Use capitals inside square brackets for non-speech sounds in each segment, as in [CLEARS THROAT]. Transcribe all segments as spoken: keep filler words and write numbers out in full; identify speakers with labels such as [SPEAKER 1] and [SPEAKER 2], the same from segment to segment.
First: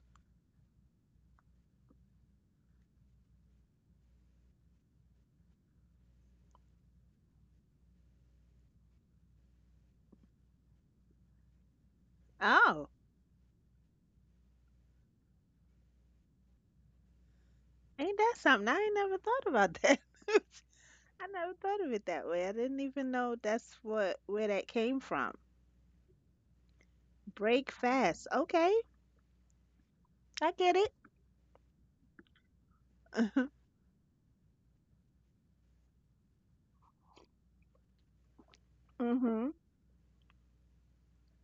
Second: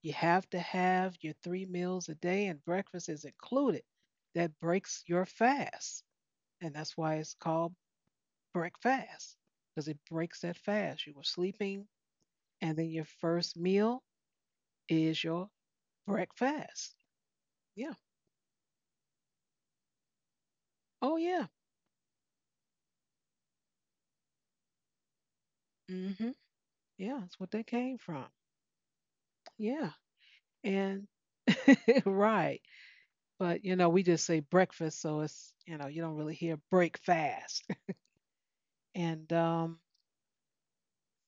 [SPEAKER 1] you have to have your three meals a day and breakfast is included. That breaks your fast. And that's why it's called break fast, because it breaks that fast. You were sleeping, and then
[SPEAKER 2] Oh,
[SPEAKER 1] your first meal is your breakfast. Yeah.
[SPEAKER 2] ain't that something? I ain't never thought about that. [LAUGHS]
[SPEAKER 1] Oh,
[SPEAKER 2] I
[SPEAKER 1] yeah.
[SPEAKER 2] never thought of it that way. I didn't even know that's what where that came from.
[SPEAKER 1] Hmm. Yeah, that's what they
[SPEAKER 2] Break
[SPEAKER 1] came from.
[SPEAKER 2] fast. Okay.
[SPEAKER 1] Yeah.
[SPEAKER 2] I get it.
[SPEAKER 1] And [LAUGHS] right. But,
[SPEAKER 2] [LAUGHS]
[SPEAKER 1] you know, we just say breakfast. So it's, you know, you don't really hear break fast. [LAUGHS] And
[SPEAKER 2] Mm-hmm.
[SPEAKER 1] um,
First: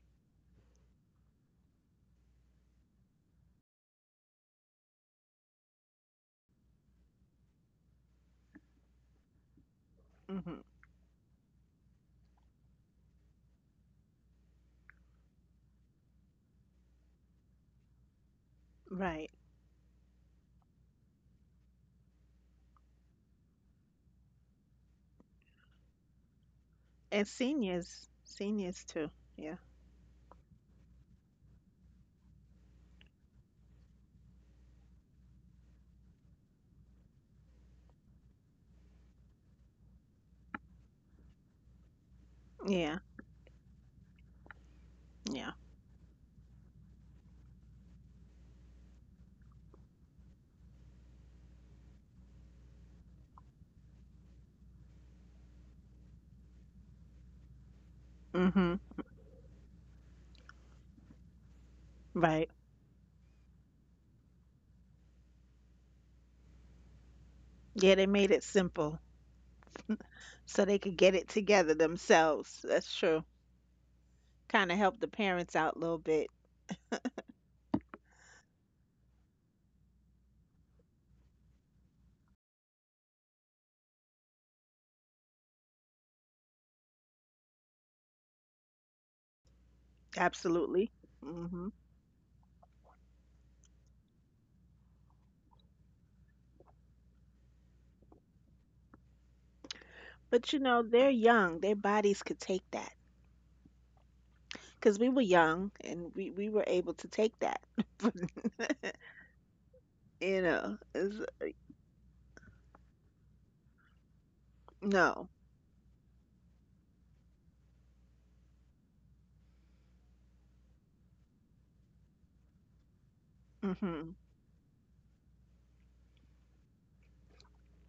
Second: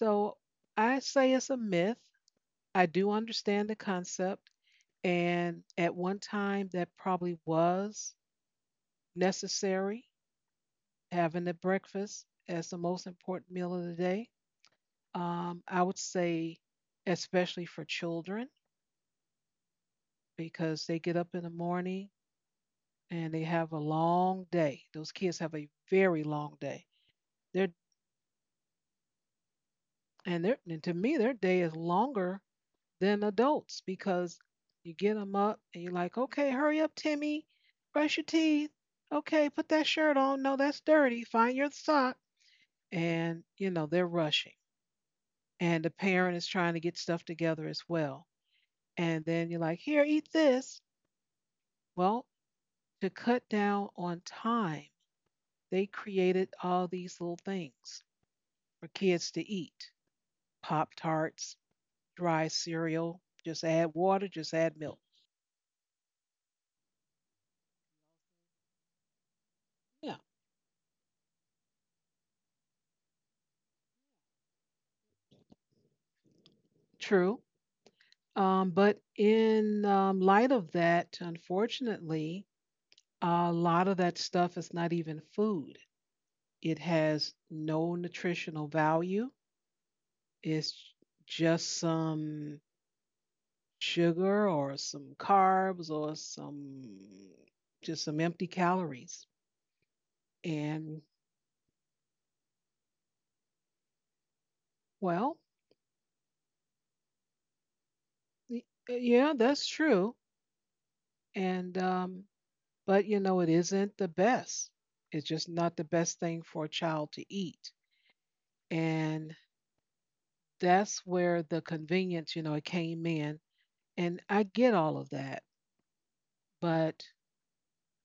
[SPEAKER 1] So I say it's a myth. I do understand the concept. And at one time, that probably was necessary,
[SPEAKER 2] Mm-hmm.
[SPEAKER 1] having a breakfast as the most important meal of the day. Um, I would say, especially for children,
[SPEAKER 2] Right.
[SPEAKER 1] because they get up in the morning and they have a long day. Those kids have a very long day.
[SPEAKER 2] And
[SPEAKER 1] They're
[SPEAKER 2] seniors. Seniors too. Yeah.
[SPEAKER 1] and their and to me, their day is longer than adults because you get them up and you're like, okay, hurry up, Timmy, brush your teeth. Okay, put that shirt on. No, that's dirty. Find your sock.
[SPEAKER 2] Yeah.
[SPEAKER 1] And, you know, they're rushing.
[SPEAKER 2] Yeah.
[SPEAKER 1] And the parent is trying to get stuff together as well. And then you're like, here, eat this. Well, to cut down on time, they created all these little things for
[SPEAKER 2] Mm-hmm.
[SPEAKER 1] kids to eat. Pop Tarts, dry
[SPEAKER 2] Right.
[SPEAKER 1] cereal, just add water, just add milk.
[SPEAKER 2] Yeah, they made it simple
[SPEAKER 1] Yeah,
[SPEAKER 2] so they could get it together themselves. That's true. Kind of help the parents out a little bit.
[SPEAKER 1] true. Um, but in um, light of that, unfortunately, a lot of that stuff is not even food. It has no nutritional value. It's
[SPEAKER 2] Absolutely.
[SPEAKER 1] just
[SPEAKER 2] Hmm.
[SPEAKER 1] some sugar or some carbs or some just some empty calories.
[SPEAKER 2] But you know,
[SPEAKER 1] And
[SPEAKER 2] they're young. Their bodies could take that. Because we
[SPEAKER 1] well,
[SPEAKER 2] were young and we, we were able to take that. [LAUGHS]
[SPEAKER 1] y-
[SPEAKER 2] But,
[SPEAKER 1] yeah, that's true.
[SPEAKER 2] you know, it's,
[SPEAKER 1] And um, but you know, it isn't the best. It's
[SPEAKER 2] no.
[SPEAKER 1] just not the best thing for a child to eat. And that's where the convenience, you know, it came in. And
[SPEAKER 2] Hmm.
[SPEAKER 1] I get all of that, but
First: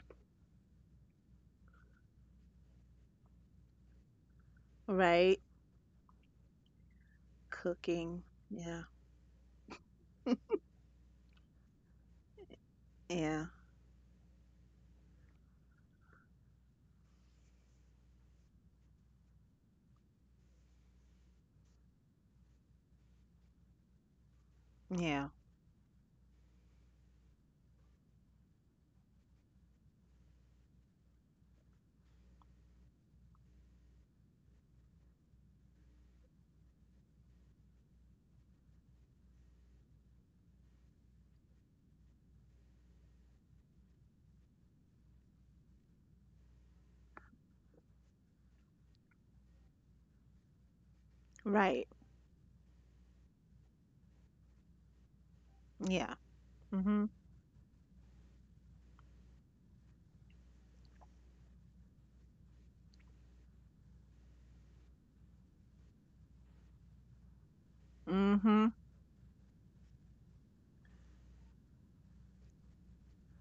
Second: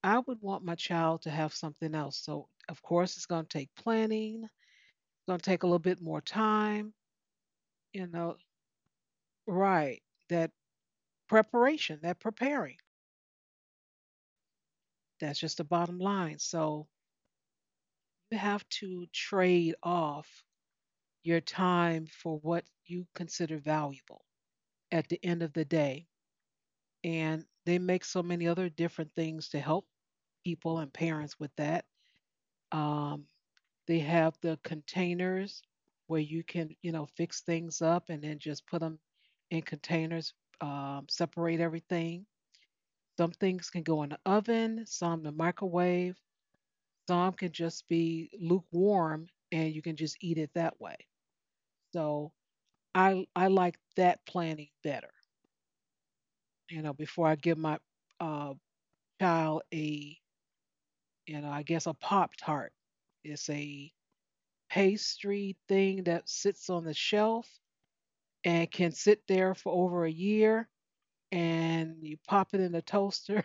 [SPEAKER 1] I would want my child to have something else. So, of course, it's going to take planning, it's
[SPEAKER 2] Right?
[SPEAKER 1] going to take a little bit more time, you
[SPEAKER 2] Cooking.
[SPEAKER 1] know,
[SPEAKER 2] Yeah.
[SPEAKER 1] right? That preparation, that preparing.
[SPEAKER 2] Yeah.
[SPEAKER 1] That's just the bottom line. So, you have to trade off your time for what you consider valuable at the
[SPEAKER 2] Yeah.
[SPEAKER 1] end of the day. And they make so many other different things to help people and parents with that. Um, they have the containers where you can, you know, fix things up and then just put them in containers, um, separate everything. Some things can go in the oven, some the microwave, some can just be lukewarm and you can just eat it that way.
[SPEAKER 2] Right.
[SPEAKER 1] So I I like that planning better,
[SPEAKER 2] Yeah.
[SPEAKER 1] you know,
[SPEAKER 2] Hmm.
[SPEAKER 1] before I give my uh, child a you know, I guess a Pop Tart. It's a pastry thing that sits on the shelf
[SPEAKER 2] Hmm.
[SPEAKER 1] and can sit there for over a year. And you pop it in the toaster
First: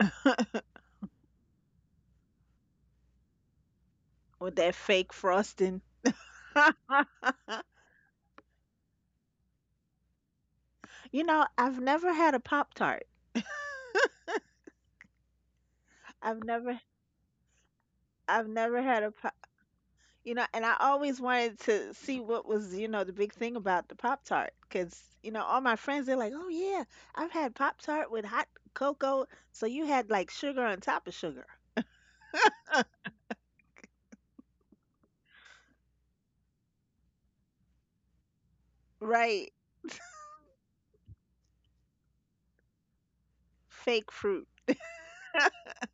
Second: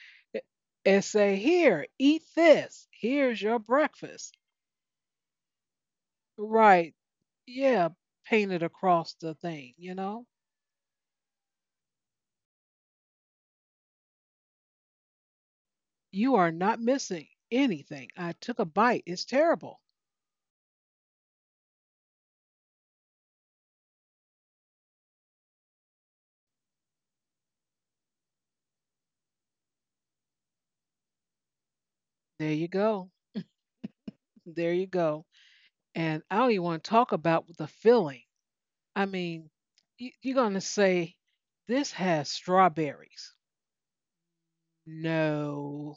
[SPEAKER 1] [LAUGHS] and say, "Here, eat this. Here's your breakfast."
[SPEAKER 2] With that fake frosting.
[SPEAKER 1] Right.
[SPEAKER 2] [LAUGHS]
[SPEAKER 1] Yeah. Painted across the thing, you know?
[SPEAKER 2] You know, I've never had a Pop Tart.
[SPEAKER 1] You
[SPEAKER 2] I've
[SPEAKER 1] are not
[SPEAKER 2] never
[SPEAKER 1] missing anything. I
[SPEAKER 2] I've
[SPEAKER 1] took a
[SPEAKER 2] never
[SPEAKER 1] bite.
[SPEAKER 2] had a
[SPEAKER 1] It's terrible.
[SPEAKER 2] You know, and I always wanted to see what was, you know, the big thing about the Pop Tart. Because, you know, all my friends, they're like, oh, yeah, I've had Pop Tart with hot cocoa. So you had like sugar on top of sugar.
[SPEAKER 1] There you go. There you go. And I don't even want to talk about the filling. I mean,
[SPEAKER 2] Right.
[SPEAKER 1] you, you're going to say, this has strawberries.
[SPEAKER 2] Fake fruit.
[SPEAKER 1] No,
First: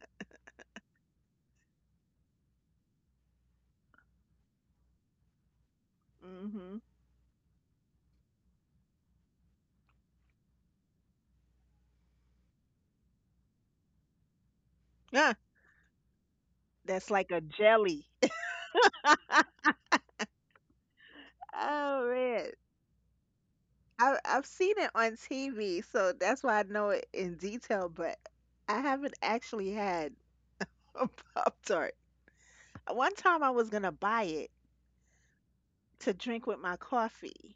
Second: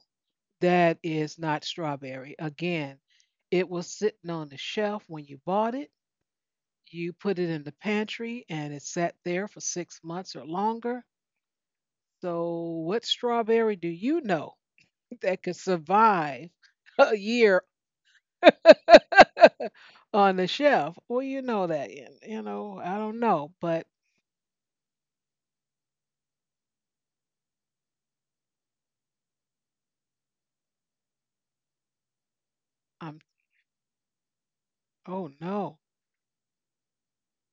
[SPEAKER 1] that is not strawberry. Again, it was sitting on the shelf when you bought it.
[SPEAKER 2] Mm-hmm.
[SPEAKER 1] You put it in the pantry and it sat there for six months or longer. So, what strawberry do you know [LAUGHS]
[SPEAKER 2] Yeah.
[SPEAKER 1] that could survive
[SPEAKER 2] That's
[SPEAKER 1] a
[SPEAKER 2] like a
[SPEAKER 1] year
[SPEAKER 2] jelly. [LAUGHS]
[SPEAKER 1] [LAUGHS] on the shelf? Well, you know that. y-
[SPEAKER 2] Oh,
[SPEAKER 1] You
[SPEAKER 2] man.
[SPEAKER 1] know, I don't know, but
[SPEAKER 2] I, I've seen it on T V. So that's why I know it in detail. But I haven't actually had a [LAUGHS] Pop Tart. One
[SPEAKER 1] I'm,
[SPEAKER 2] time I was going to buy it
[SPEAKER 1] oh no. [LAUGHS]
[SPEAKER 2] to drink with my coffee.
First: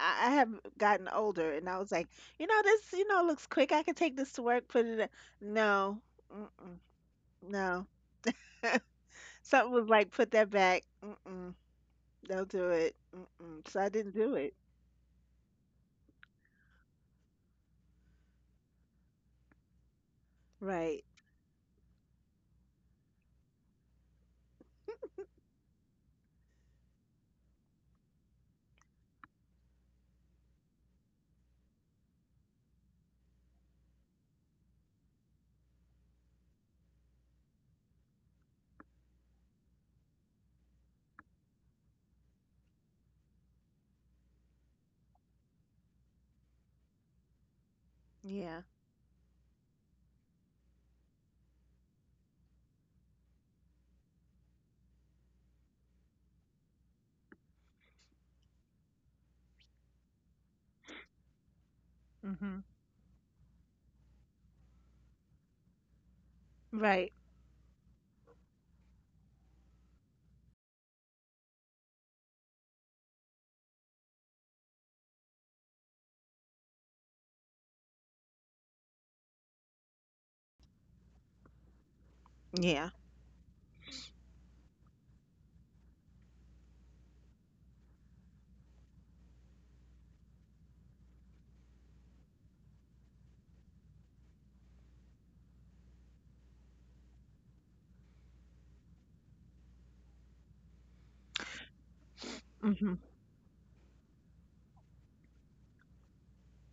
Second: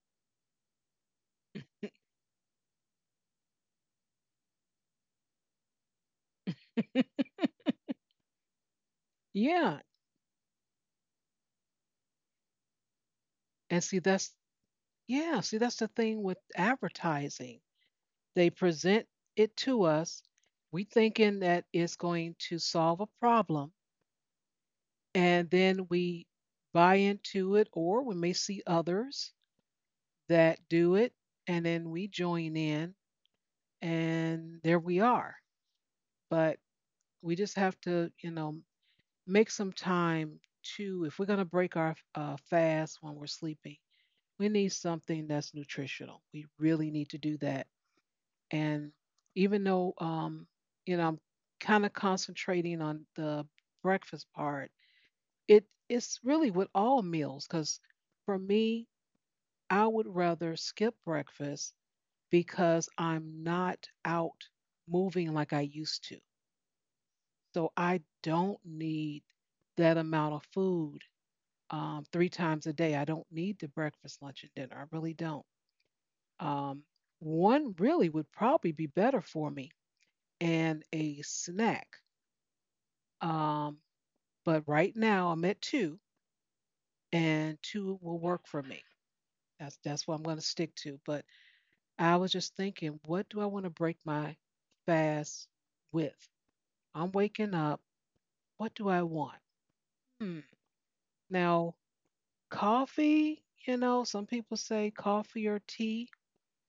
[SPEAKER 2] I I have gotten older, and I was like, you know, this, you know, looks quick. I could take this to work, put it. In. No, mm-mm, no. Something
[SPEAKER 1] Yeah.
[SPEAKER 2] was like, put that back. Mm-mm, don't do it. Mm-mm. So
[SPEAKER 1] And
[SPEAKER 2] I
[SPEAKER 1] see,
[SPEAKER 2] didn't do
[SPEAKER 1] that's
[SPEAKER 2] it.
[SPEAKER 1] yeah, see, that's the thing with advertising. They present it to us. We
[SPEAKER 2] Right.
[SPEAKER 1] thinking that it's going to solve a problem, and then we buy into it, or we may see others that do it, and then we join in, and there we are. But we just have to, you know, make some time to, if we're going to break our uh, fast when we're sleeping, we need something that's nutritional. We really need to do that.
[SPEAKER 2] Yeah.
[SPEAKER 1] And even though, um, you know, I'm kind of concentrating on the breakfast part, it it's really with all meals because for me, I would rather skip breakfast
[SPEAKER 2] Mhm.
[SPEAKER 1] because I'm not out moving like I used to.
[SPEAKER 2] Right.
[SPEAKER 1] So I don't need that amount of food um, three times a day. I don't need the breakfast, lunch, and dinner. I really don't. Um, one really would probably be better for me and a snack.
[SPEAKER 2] Yeah.
[SPEAKER 1] Um, but right now I'm at two, and two will work for me. That's that's what I'm going to stick to. But I was just thinking, what do I want to break my fast with? I'm waking up. What do I want? Hmm. Now,
[SPEAKER 2] Hmm.
[SPEAKER 1] coffee. You know, some people say coffee or tea.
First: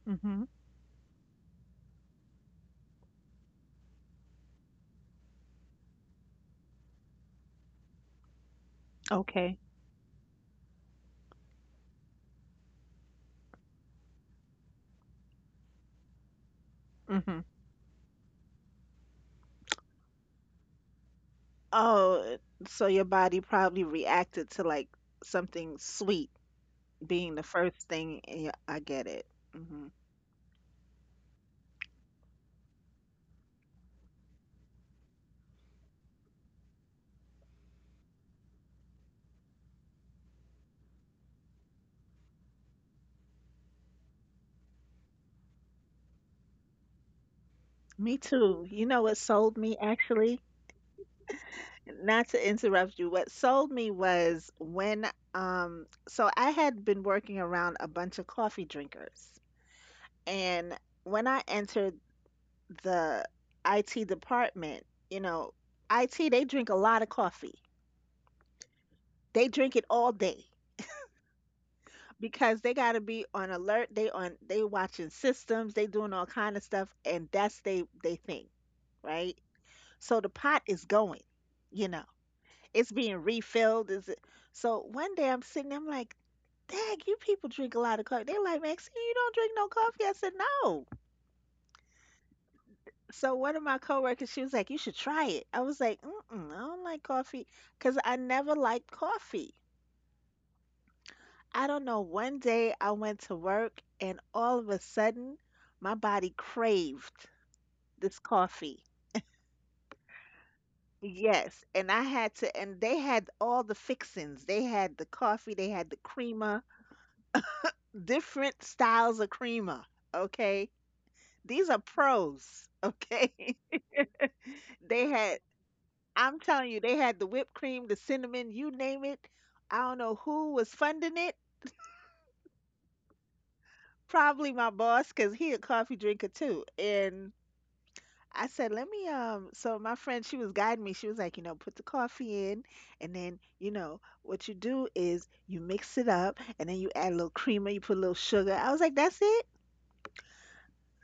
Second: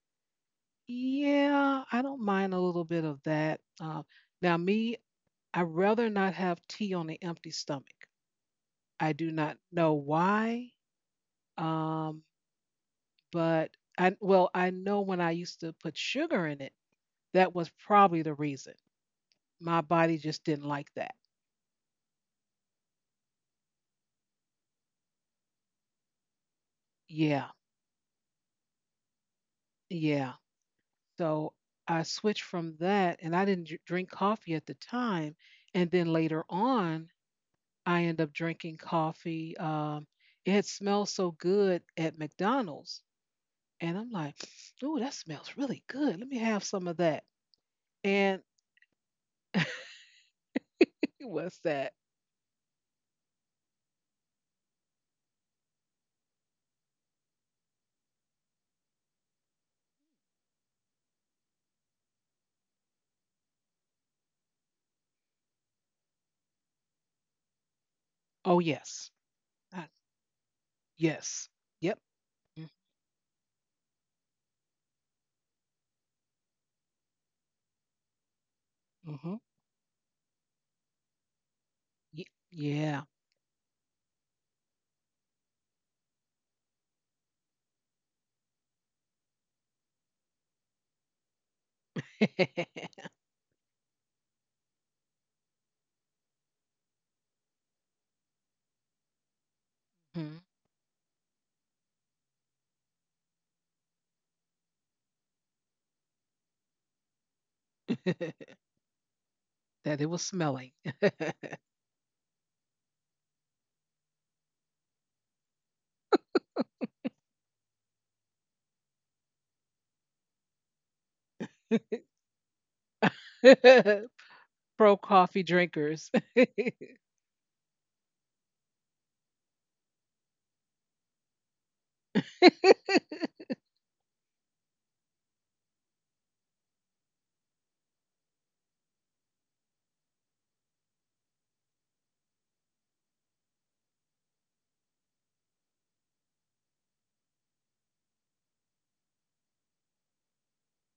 [SPEAKER 2] Mhm.
[SPEAKER 1] Yeah, I don't mind a little bit of that. Uh, now, me, I rather not have tea on an empty stomach. I do not
[SPEAKER 2] Okay.
[SPEAKER 1] know why. Um, But I well, I know when I used to put sugar in it,
[SPEAKER 2] Mhm.
[SPEAKER 1] that was probably the reason. My body just didn't like that.
[SPEAKER 2] Oh, so your body probably reacted to like something sweet being the
[SPEAKER 1] Yeah,
[SPEAKER 2] first thing. And yeah, I get it. Hmm.
[SPEAKER 1] yeah. So I switched from that, and I didn't dr- drink coffee at the time. And then later on, I ended up drinking coffee. Um, it had smelled so good at McDonald's, and I'm like, "Ooh, that smells really good. Let me have some of that."
[SPEAKER 2] Me
[SPEAKER 1] And
[SPEAKER 2] too. You know what sold me actually?
[SPEAKER 1] what's that?
[SPEAKER 2] Not to interrupt you, what sold me was when, um, so I had been working around a bunch of coffee drinkers. And when I entered the I T department, you know, I T, they drink a lot of coffee.
[SPEAKER 1] Oh yes,
[SPEAKER 2] They drink it
[SPEAKER 1] I,
[SPEAKER 2] all day
[SPEAKER 1] yes, yep.
[SPEAKER 2] because they got to be on alert. They on, they watching systems, they doing all kind of stuff, and that's they they thing, right?
[SPEAKER 1] Mm-hmm.
[SPEAKER 2] So the pot is going, you know.
[SPEAKER 1] Y-
[SPEAKER 2] It's
[SPEAKER 1] yeah.
[SPEAKER 2] being refilled. Is it? So one day I'm sitting, there, I'm like, "Dag, you people drink a lot of coffee." They're like, "Maxine, you don't drink no coffee." I said, "No."
[SPEAKER 1] [LAUGHS]
[SPEAKER 2] So one of my coworkers, she was like, "You should try it." I was like, Mm-mm, "I don't like coffee because I never liked coffee."
[SPEAKER 1] Mhm.
[SPEAKER 2] I don't know. One day I went to work, and all of a sudden, my body craved this
[SPEAKER 1] [LAUGHS]
[SPEAKER 2] coffee.
[SPEAKER 1] that it was smelling.
[SPEAKER 2] Yes, and I had to, and they had all the fixings. They had the coffee, they had the creamer, different styles of creamer, okay? These are pros, okay? [LAUGHS]
[SPEAKER 1] [LAUGHS] Pro
[SPEAKER 2] They had,
[SPEAKER 1] coffee drinkers.
[SPEAKER 2] I'm telling you, they had the whipped cream, the cinnamon, you name it. I don't know who was funding it.
[SPEAKER 1] [LAUGHS]
[SPEAKER 2] Probably my boss, because he a coffee drinker too. And I said, let me, um, so my friend, she was guiding me. She was like, you know, put the coffee in, and then, you know, what you do is you mix it up, and then you add a little creamer, you put a little sugar. I was like, that's it?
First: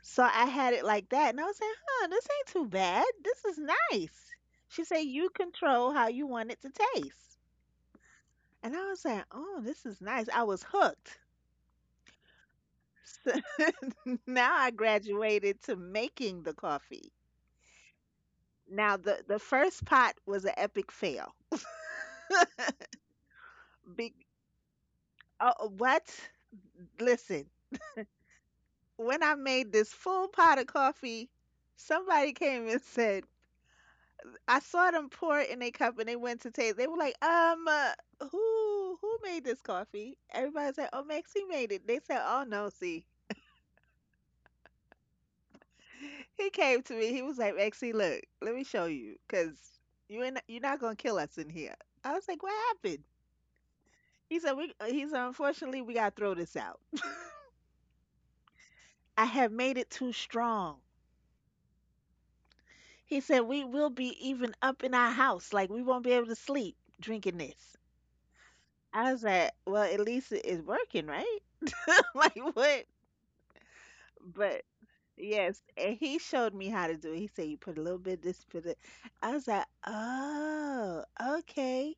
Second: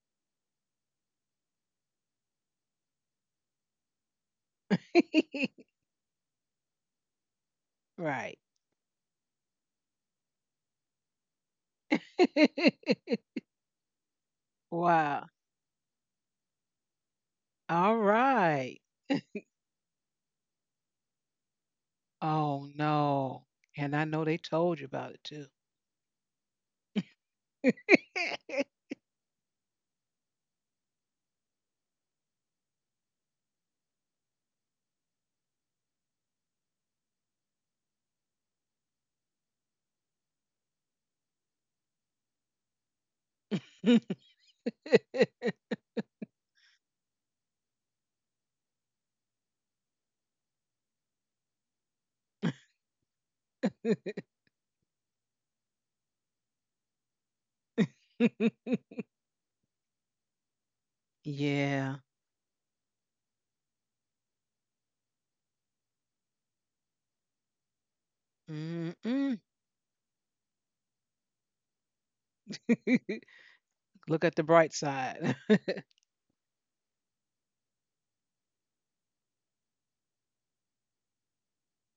[SPEAKER 2] So I had it like that, and I was like, "Huh, this ain't too bad. This is nice." She said, "You control how you want it to taste,"
[SPEAKER 1] right.
[SPEAKER 2] and I was like, "Oh, this is nice." I was hooked. So
[SPEAKER 1] [LAUGHS]
[SPEAKER 2] [LAUGHS] now I
[SPEAKER 1] Wow.
[SPEAKER 2] graduated to making the coffee.
[SPEAKER 1] All right.
[SPEAKER 2] Now the the first pot was an epic fail.
[SPEAKER 1] Oh, no. And I
[SPEAKER 2] Big,
[SPEAKER 1] know they told you about it too.
[SPEAKER 2] oh, what? Listen, when I made this full pot of coffee, somebody came and said, I saw them pour it in a cup and they went to taste. They were like, um, uh, who who made this coffee? Everybody said, oh, Maxie made it. They said, oh no, see,
[SPEAKER 1] [LAUGHS]
[SPEAKER 2] he came to me. He was like, Maxie, look, let me show you, cause you ain't you're not gonna kill us in here. I was like, what happened? He said, we. He said, unfortunately, we gotta throw this out. I have made it too strong.
[SPEAKER 1] yeah.
[SPEAKER 2] He said, we will be even up in our house, like we won't be able to sleep drinking this. I was
[SPEAKER 1] Mm-mm.
[SPEAKER 2] like, well, at least it is working, right? [LAUGHS] Like what?
[SPEAKER 1] [LAUGHS] Look at the
[SPEAKER 2] But
[SPEAKER 1] bright side.
[SPEAKER 2] yes,
[SPEAKER 1] [LAUGHS]
[SPEAKER 2] and he showed me how to do it. He said, "You put a little bit of this, put it." I was like, "Oh, okay."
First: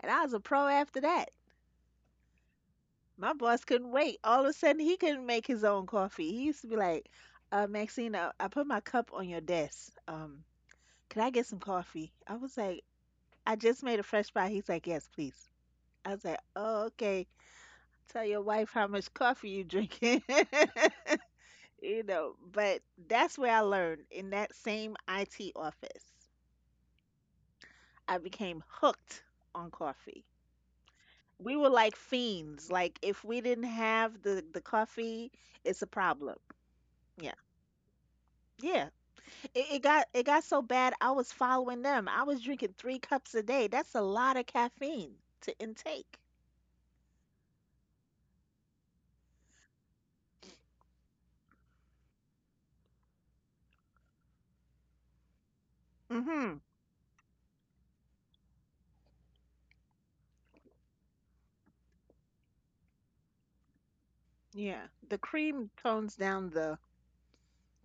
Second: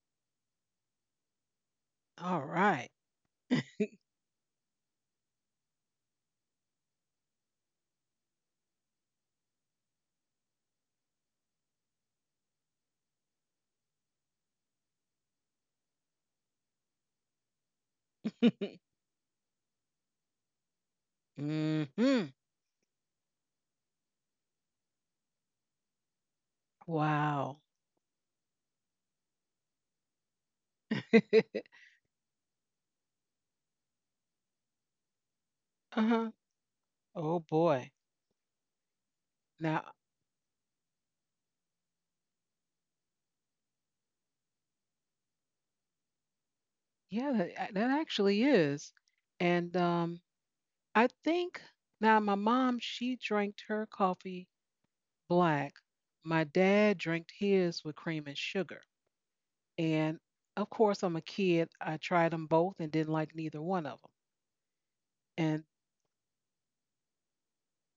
[SPEAKER 2] And I was a pro after that.
[SPEAKER 1] All right.
[SPEAKER 2] My boss couldn't wait. All of a sudden, he couldn't make his own coffee. He used to be like, uh, "Maxine, I, I put my cup on your desk. Um, can I get some coffee?" I was like, "I just made a fresh pie." He's like, "Yes, please." I was like, "Oh, okay. Tell your wife
[SPEAKER 1] [LAUGHS]
[SPEAKER 2] how much coffee you drinking." [LAUGHS] you
[SPEAKER 1] Mhm.
[SPEAKER 2] know, but that's where I learned in that same I T office.
[SPEAKER 1] Wow.
[SPEAKER 2] I became hooked on coffee. We were
[SPEAKER 1] [LAUGHS]
[SPEAKER 2] like fiends. Like if we didn't have the the coffee, it's a
[SPEAKER 1] Uh-huh.
[SPEAKER 2] problem.
[SPEAKER 1] Oh
[SPEAKER 2] Yeah.
[SPEAKER 1] boy.
[SPEAKER 2] Yeah. It,
[SPEAKER 1] Now,
[SPEAKER 2] it got it got so bad I was following them. I was drinking three cups a day. That's a lot of caffeine to intake.
[SPEAKER 1] yeah, that, that actually is. And um, I think now my mom, she drank her coffee black. My
[SPEAKER 2] Mhm.
[SPEAKER 1] dad drank his with cream and sugar. And of course, I'm a kid. I tried them both and didn't like neither one of them.
[SPEAKER 2] Yeah. The
[SPEAKER 1] And
[SPEAKER 2] cream tones down the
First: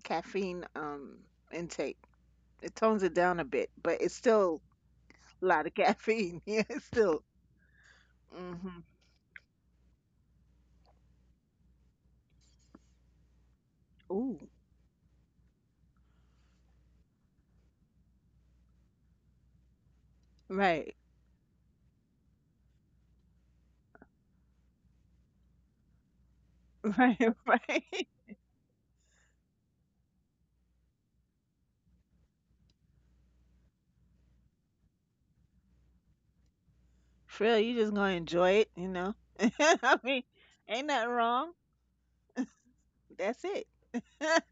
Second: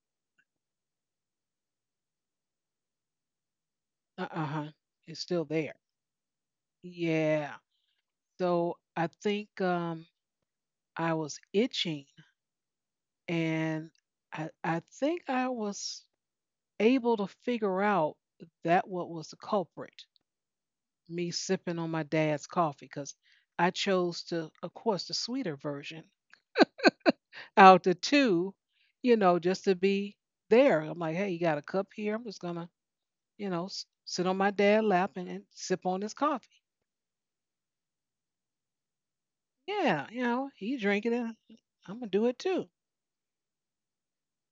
[SPEAKER 2] caffeine um intake. It tones it down a bit, but it's
[SPEAKER 1] uh
[SPEAKER 2] still
[SPEAKER 1] huh, it's still
[SPEAKER 2] a lot
[SPEAKER 1] there.
[SPEAKER 2] of caffeine. [LAUGHS] Yeah, still.
[SPEAKER 1] Yeah. So
[SPEAKER 2] Hmm.
[SPEAKER 1] I think um, I was itching and
[SPEAKER 2] Ooh,
[SPEAKER 1] I, I think I was able to figure out that what was the culprit,
[SPEAKER 2] right,
[SPEAKER 1] me sipping on my dad's coffee, because I chose to, of course, the sweeter version
[SPEAKER 2] [LAUGHS] right,
[SPEAKER 1] out the
[SPEAKER 2] right.
[SPEAKER 1] two, you know, just to be there. I'm like, hey, you got a cup here? I'm just gonna, you know, s- sit on my dad's lap and, and sip on his coffee.
[SPEAKER 2] For real, you just gonna enjoy it, you know. [LAUGHS] I
[SPEAKER 1] Yeah, you
[SPEAKER 2] mean,
[SPEAKER 1] know, he
[SPEAKER 2] ain't nothing
[SPEAKER 1] drinking it.
[SPEAKER 2] wrong.
[SPEAKER 1] I'm gonna do it too.
[SPEAKER 2] That's it. [LAUGHS]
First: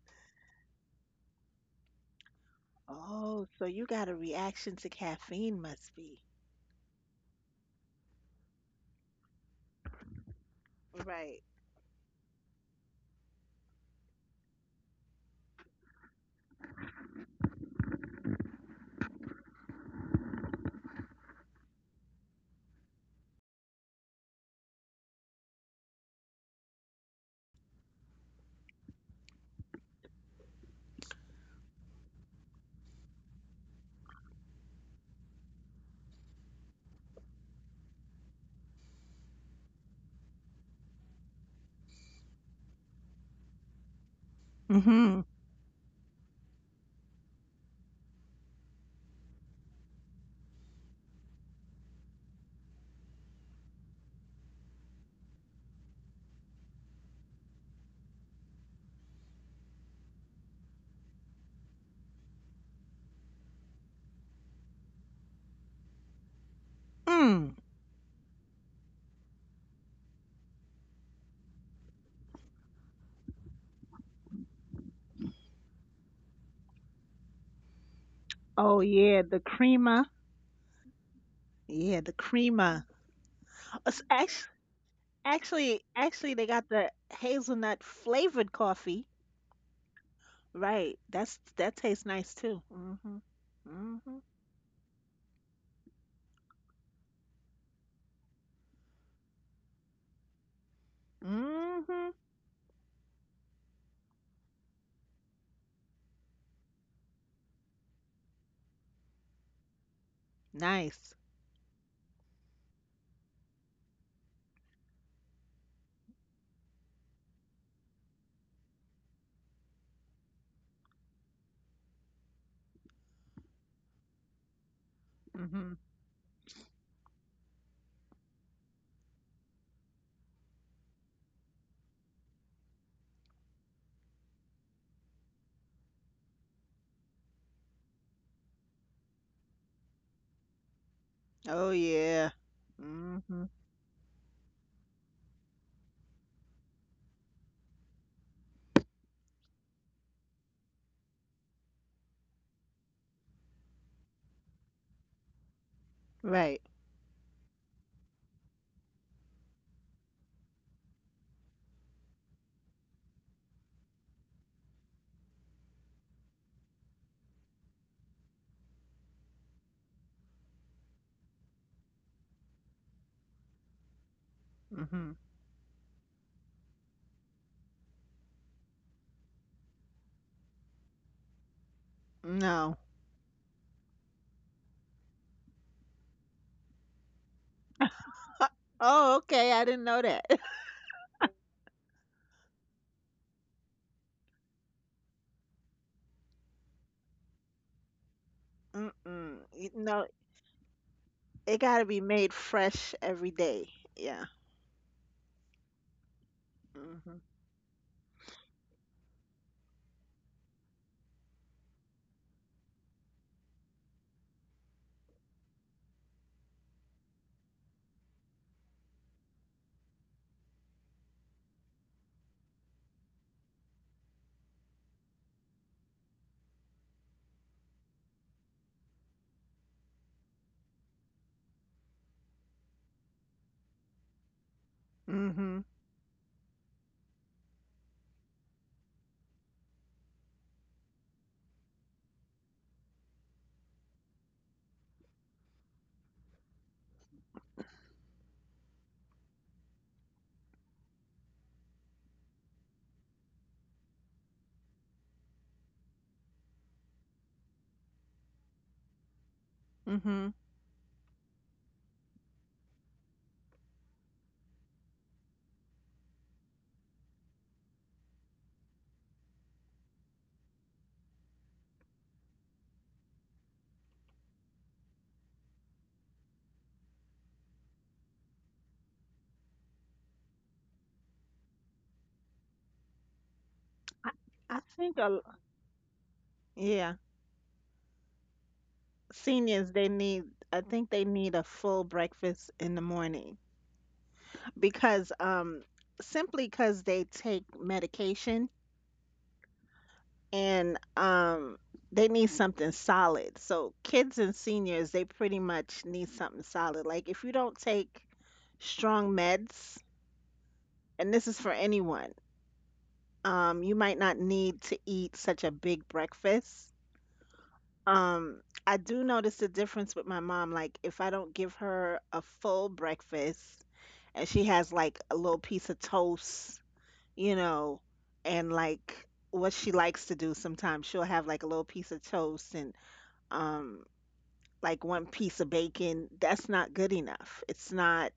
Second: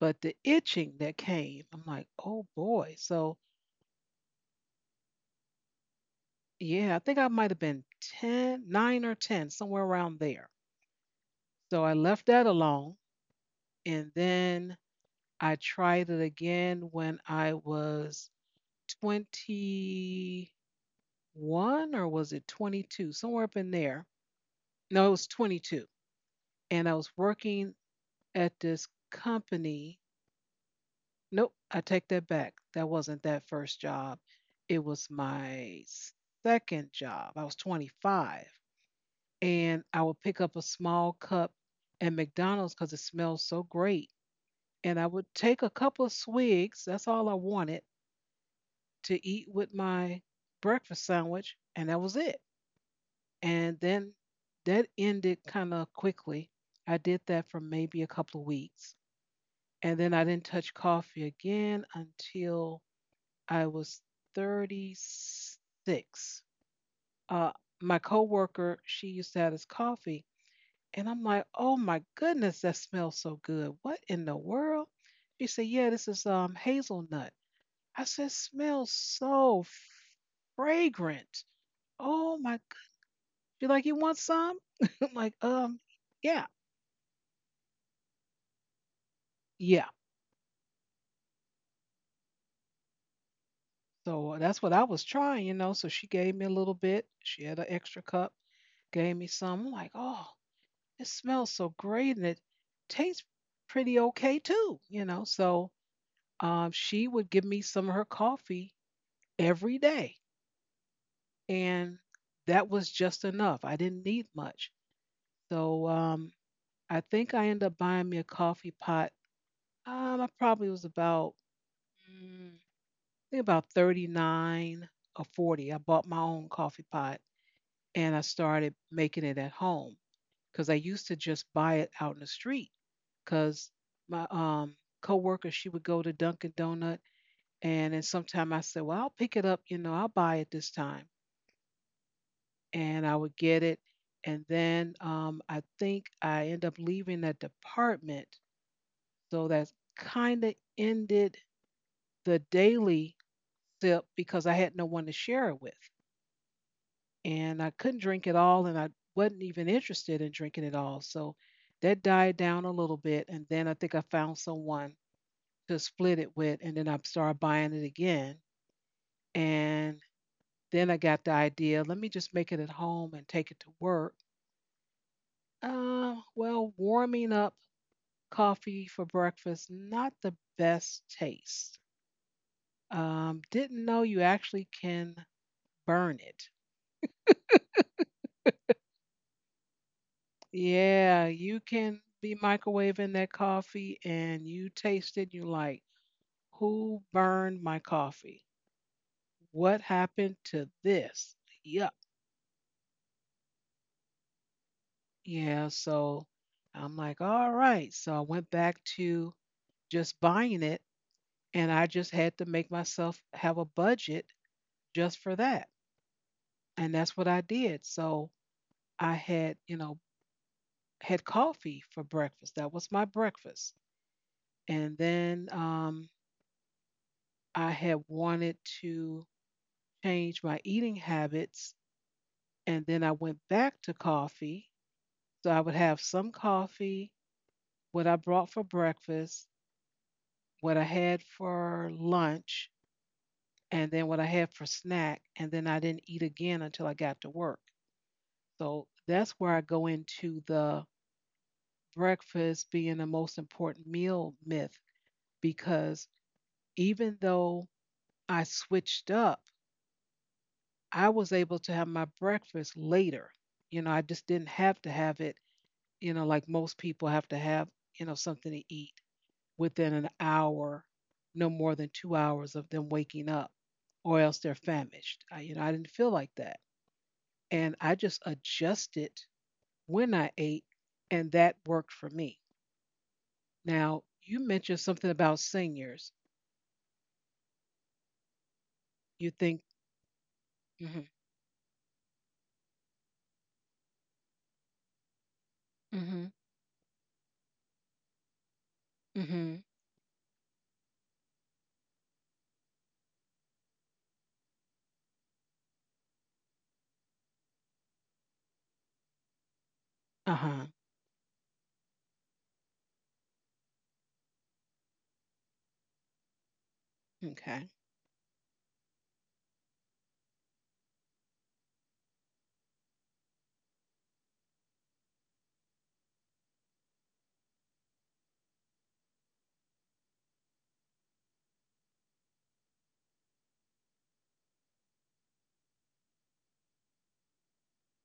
[SPEAKER 1] But the itching that came, I'm like, oh boy. So
[SPEAKER 2] Oh, so you got a reaction to caffeine, must be.
[SPEAKER 1] yeah, I think I might have been ten, nine or ten, somewhere around there.
[SPEAKER 2] Right.
[SPEAKER 1] So I left that alone. And then I tried it again when I was twenty-one, or was it twenty-two? Somewhere up in there. No, it was twenty-two. And I was working at this company. Nope, I take that back. That wasn't that first job. It was my second job. I was twenty-five and I would pick up a small cup at McDonald's because it smells so great. And I
[SPEAKER 2] Mm-hmm.
[SPEAKER 1] would take a couple of swigs, that's all I wanted to eat with my breakfast sandwich, and that was it. And then that ended kind of quickly. I did that for maybe a couple of weeks. And then I didn't touch coffee again until I was thirty-six. Uh,
[SPEAKER 2] Mm.
[SPEAKER 1] my coworker, she used to have this coffee. And I'm like, oh my goodness, that smells so good. What in the world? She said, yeah, this is um, hazelnut. I said,
[SPEAKER 2] Oh
[SPEAKER 1] smells
[SPEAKER 2] yeah, the
[SPEAKER 1] so
[SPEAKER 2] crema.
[SPEAKER 1] f- fragrant.
[SPEAKER 2] Yeah, the
[SPEAKER 1] Oh my. g-
[SPEAKER 2] crema.
[SPEAKER 1] She like, you want
[SPEAKER 2] Actually,
[SPEAKER 1] some? [LAUGHS] I'm like,
[SPEAKER 2] actually,
[SPEAKER 1] um,
[SPEAKER 2] actually, they
[SPEAKER 1] yeah,
[SPEAKER 2] got the hazelnut flavored coffee.
[SPEAKER 1] yeah.
[SPEAKER 2] Right. That's that tastes nice too. Mm. Mhm. Mhm.
[SPEAKER 1] So uh, that's what I was trying, you know. So she gave me a little bit. She had an extra cup, gave me some. I'm like, oh, it smells
[SPEAKER 2] Mm.
[SPEAKER 1] so
[SPEAKER 2] Mhm.
[SPEAKER 1] great and it tastes pretty okay too, you know. So um, she would give me some of her coffee every day
[SPEAKER 2] Nice.
[SPEAKER 1] and that was just enough. I didn't need much. So um, I think I ended up buying me a coffee pot. Um, I probably was about, mm, I think about thirty-nine or
[SPEAKER 2] Mm.
[SPEAKER 1] forty.
[SPEAKER 2] Mhm.
[SPEAKER 1] I bought my own coffee pot and I started making it at home because I used to just buy it out in the street because my um, coworker, she would go to Dunkin' Donut and then sometime I said, well, I'll pick it up, you know, I'll buy it this time.
[SPEAKER 2] Oh yeah.
[SPEAKER 1] And I
[SPEAKER 2] Mm.
[SPEAKER 1] would
[SPEAKER 2] Mhm.
[SPEAKER 1] get it. And then um, I think I end up leaving that department. So that's kind of ended the daily sip because I had no one to share it with.
[SPEAKER 2] Right.
[SPEAKER 1] And I couldn't drink it all, and I wasn't even interested in drinking it all. So that died down a little bit. And then I think I found someone to split it with, and then I started buying it again. And then I got the idea, let me just make it at home and take it to work.
[SPEAKER 2] Mm. Mhm.
[SPEAKER 1] Uh, well, warming up coffee for breakfast, not the best taste.
[SPEAKER 2] No.
[SPEAKER 1] Um, didn't know you actually can burn it.
[SPEAKER 2] Oh, okay. I didn't know that. [LAUGHS]
[SPEAKER 1] Yeah, you can be microwaving that coffee and you taste it, you like, who burned my coffee?
[SPEAKER 2] Mm-mm. Y-
[SPEAKER 1] What
[SPEAKER 2] No,
[SPEAKER 1] happened to this?
[SPEAKER 2] it got to
[SPEAKER 1] Yup.
[SPEAKER 2] be made fresh every day. Yeah.
[SPEAKER 1] Yeah, so I'm
[SPEAKER 2] Mm. Mhm.
[SPEAKER 1] like, all right. So I went back to just buying it, and I just had to make myself have a budget just for that. And that's what I did. So I had, you know, had coffee for breakfast. That was my breakfast. And then um, I had wanted to change my eating habits. And then I went back to coffee.
[SPEAKER 2] Mm.
[SPEAKER 1] So I
[SPEAKER 2] Mhm.
[SPEAKER 1] would have some coffee, what I brought for breakfast, what I had for lunch, and then what I had for snack. And then I didn't eat again until I got to work. So that's where I go into the breakfast being the most important meal myth, because even though I switched up,
[SPEAKER 2] Mm. Mhm.
[SPEAKER 1] I was able to have my breakfast later. You know, I just didn't have to have it, you know, like most people have to have, you know, something to eat within an hour, no more than two hours of them waking up, or else they're famished. I, you know, I didn't feel like that. And I just adjusted when I ate, and that worked for me.
[SPEAKER 2] I,
[SPEAKER 1] Now, you
[SPEAKER 2] I
[SPEAKER 1] mentioned
[SPEAKER 2] think a l-
[SPEAKER 1] something about seniors.
[SPEAKER 2] yeah,
[SPEAKER 1] You
[SPEAKER 2] seniors
[SPEAKER 1] think,
[SPEAKER 2] they need I think they
[SPEAKER 1] mm hmm,
[SPEAKER 2] need a full breakfast in the morning, because um
[SPEAKER 1] mm hmm,
[SPEAKER 2] simply cuz they take medication,
[SPEAKER 1] mm hmm,
[SPEAKER 2] and um they need something solid. So kids and seniors, they pretty much need something solid. Like if you don't take strong meds,
[SPEAKER 1] uh huh,
[SPEAKER 2] and this is for anyone, um, you might not need to eat such a big breakfast.
[SPEAKER 1] okay.
[SPEAKER 2] Um, I do notice the difference with my mom. Like if I don't give her a full breakfast and she has like a little piece of toast, you know, and like what she likes to do sometimes, she'll have like a little piece of toast, and um like one piece of bacon, that's not good enough. it's not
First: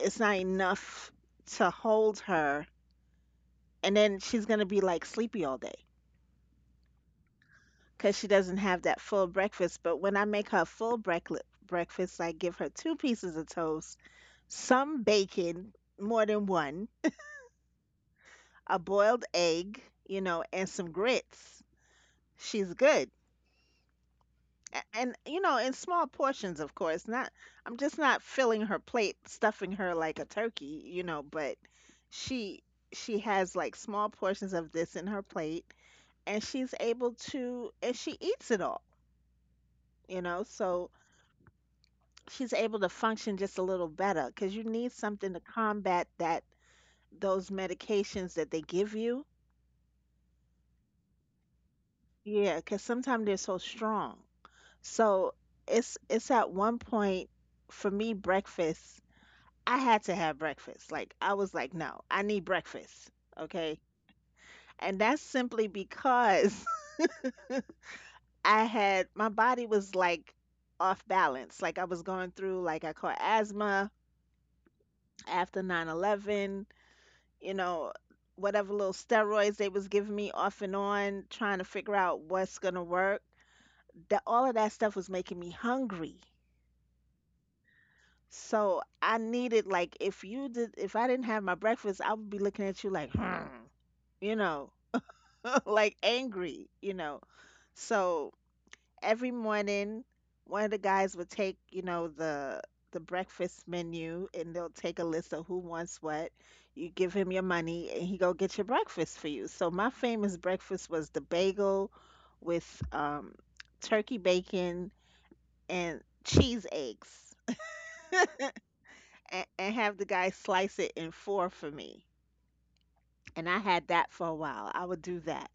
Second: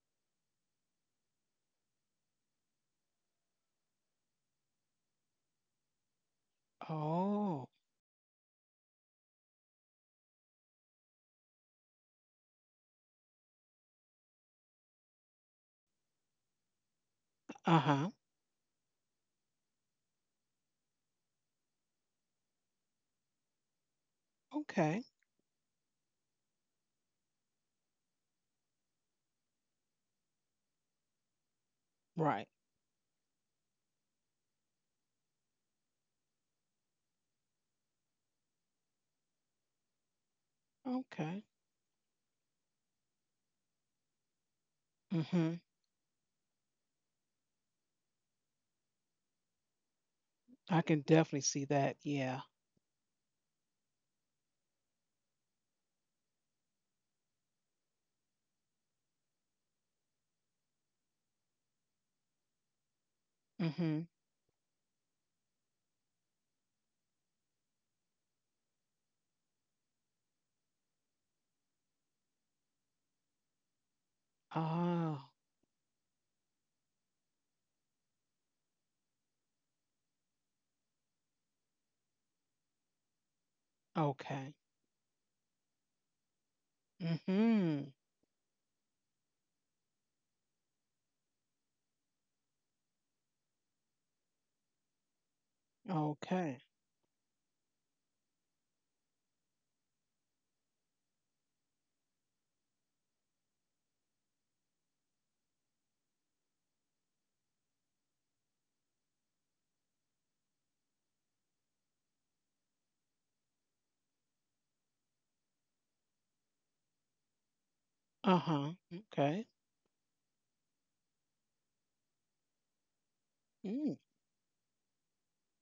[SPEAKER 2] it's not enough to hold her, and then she's going to be like sleepy all day
[SPEAKER 1] Oh,
[SPEAKER 2] cuz she doesn't have that full breakfast. But when I make her full breakfast breakfast, I give her two pieces of toast, some bacon, more than one,
[SPEAKER 1] uh-huh.
[SPEAKER 2] a boiled egg you know and some grits. She's good. A-
[SPEAKER 1] Okay.
[SPEAKER 2] and you know, in small portions, of course not. I'm just not filling her plate, stuffing her like a turkey you know but
[SPEAKER 1] Right.
[SPEAKER 2] she she has like small portions of this in her plate, and she's able to and she eats it all you know so
[SPEAKER 1] Okay.
[SPEAKER 2] she's able to function just a little better, because you need something to
[SPEAKER 1] Mm-hmm.
[SPEAKER 2] combat that, those medications that they give you.
[SPEAKER 1] I can definitely see that. Yeah.
[SPEAKER 2] Yeah, because sometimes they're so strong, so it's it's at one point for me breakfast I had to have breakfast. Like, I was like, no, I need breakfast. Okay.
[SPEAKER 1] Mm-hmm.
[SPEAKER 2] And that's simply because [LAUGHS] I had my body was like off balance. Like, I was going through, like, I caught asthma
[SPEAKER 1] Ah,
[SPEAKER 2] after nine eleven. you know, Whatever little steroids they was giving me off and on, trying to figure out what's going to work. That all
[SPEAKER 1] okay.
[SPEAKER 2] of that stuff was making me hungry.
[SPEAKER 1] Mm-hmm.
[SPEAKER 2] So I needed like if you did if I didn't have my breakfast, I would be looking at you like, hmm, you know. Like
[SPEAKER 1] Okay.
[SPEAKER 2] angry, you know. So every morning, one of the guys would take, you know, the the breakfast menu and they'll take a list of who wants what. You give him your money and he go get your breakfast for you. So my famous breakfast was the bagel with um, turkey bacon and cheese eggs
[SPEAKER 1] Uh-huh. Okay.
[SPEAKER 2] and, and, have the guy slice it in four for me. And I
[SPEAKER 1] Mm.
[SPEAKER 2] had that for a while. I would do that.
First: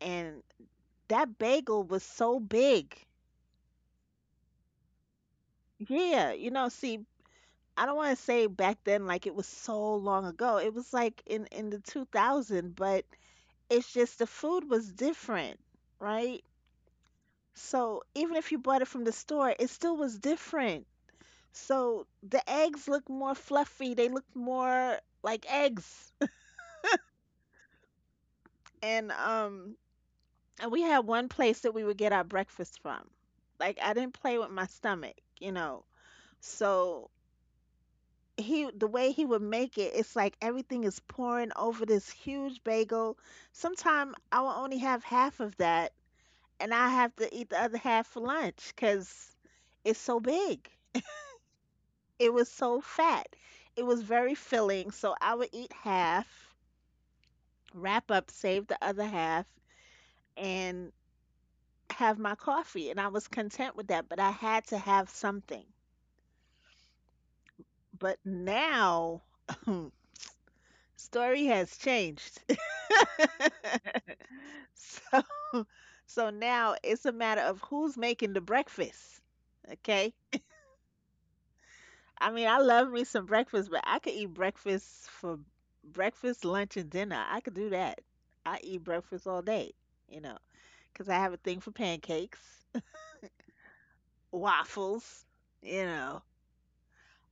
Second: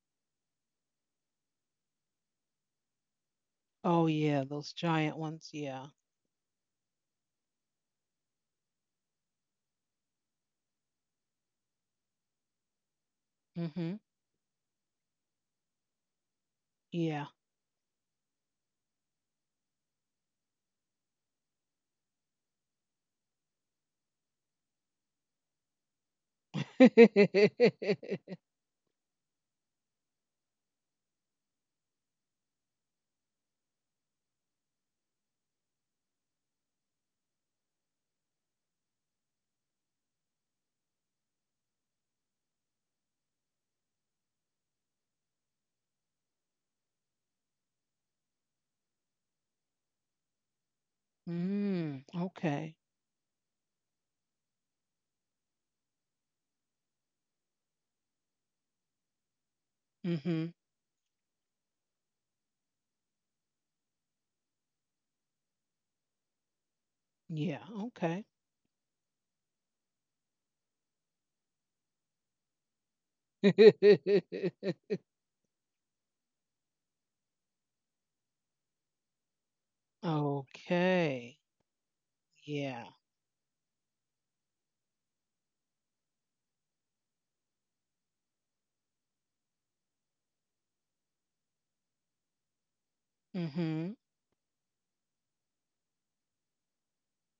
[SPEAKER 2] And that bagel was so big.
[SPEAKER 1] Oh yeah, those giant ones. Yeah.
[SPEAKER 2] Yeah, you know, see, I don't want to say back then like it was so long ago. It was like in in the two thousand, but it's
[SPEAKER 1] Mm-hmm.
[SPEAKER 2] just the food was different, right?
[SPEAKER 1] Yeah.
[SPEAKER 2] So even if you bought it from the store, it still was different. So the eggs looked more fluffy. They looked more like eggs. [LAUGHS]
[SPEAKER 1] [LAUGHS]
[SPEAKER 2] And um and we had one place that we would get our breakfast from. Like I didn't play with my stomach, you know. So he the way he would make it, it's like everything is pouring over this huge bagel. Sometimes I will only have half of that, and I have to eat the other half for lunch because it's so big.
[SPEAKER 1] Mm.
[SPEAKER 2] It was
[SPEAKER 1] Okay.
[SPEAKER 2] so fat. It was very filling, so I would eat half, wrap up, save the other half,
[SPEAKER 1] Mm-hmm.
[SPEAKER 2] and have my coffee. And I was content with that, but I had to have something.
[SPEAKER 1] Yeah.
[SPEAKER 2] But
[SPEAKER 1] Okay.
[SPEAKER 2] now, [LAUGHS] [CLEARS THROAT] story has changed. [LAUGHS]
[SPEAKER 1] [LAUGHS]
[SPEAKER 2] So. So now it's a matter of who's making the breakfast. Okay.
[SPEAKER 1] Okay.
[SPEAKER 2] I mean, I
[SPEAKER 1] Yeah.
[SPEAKER 2] love me some breakfast, but I could eat breakfast for breakfast, lunch, and dinner. I could do that. I eat breakfast all day, you know, because I have a thing for pancakes,
[SPEAKER 1] Mm-hmm.
[SPEAKER 2] [LAUGHS] waffles, you know.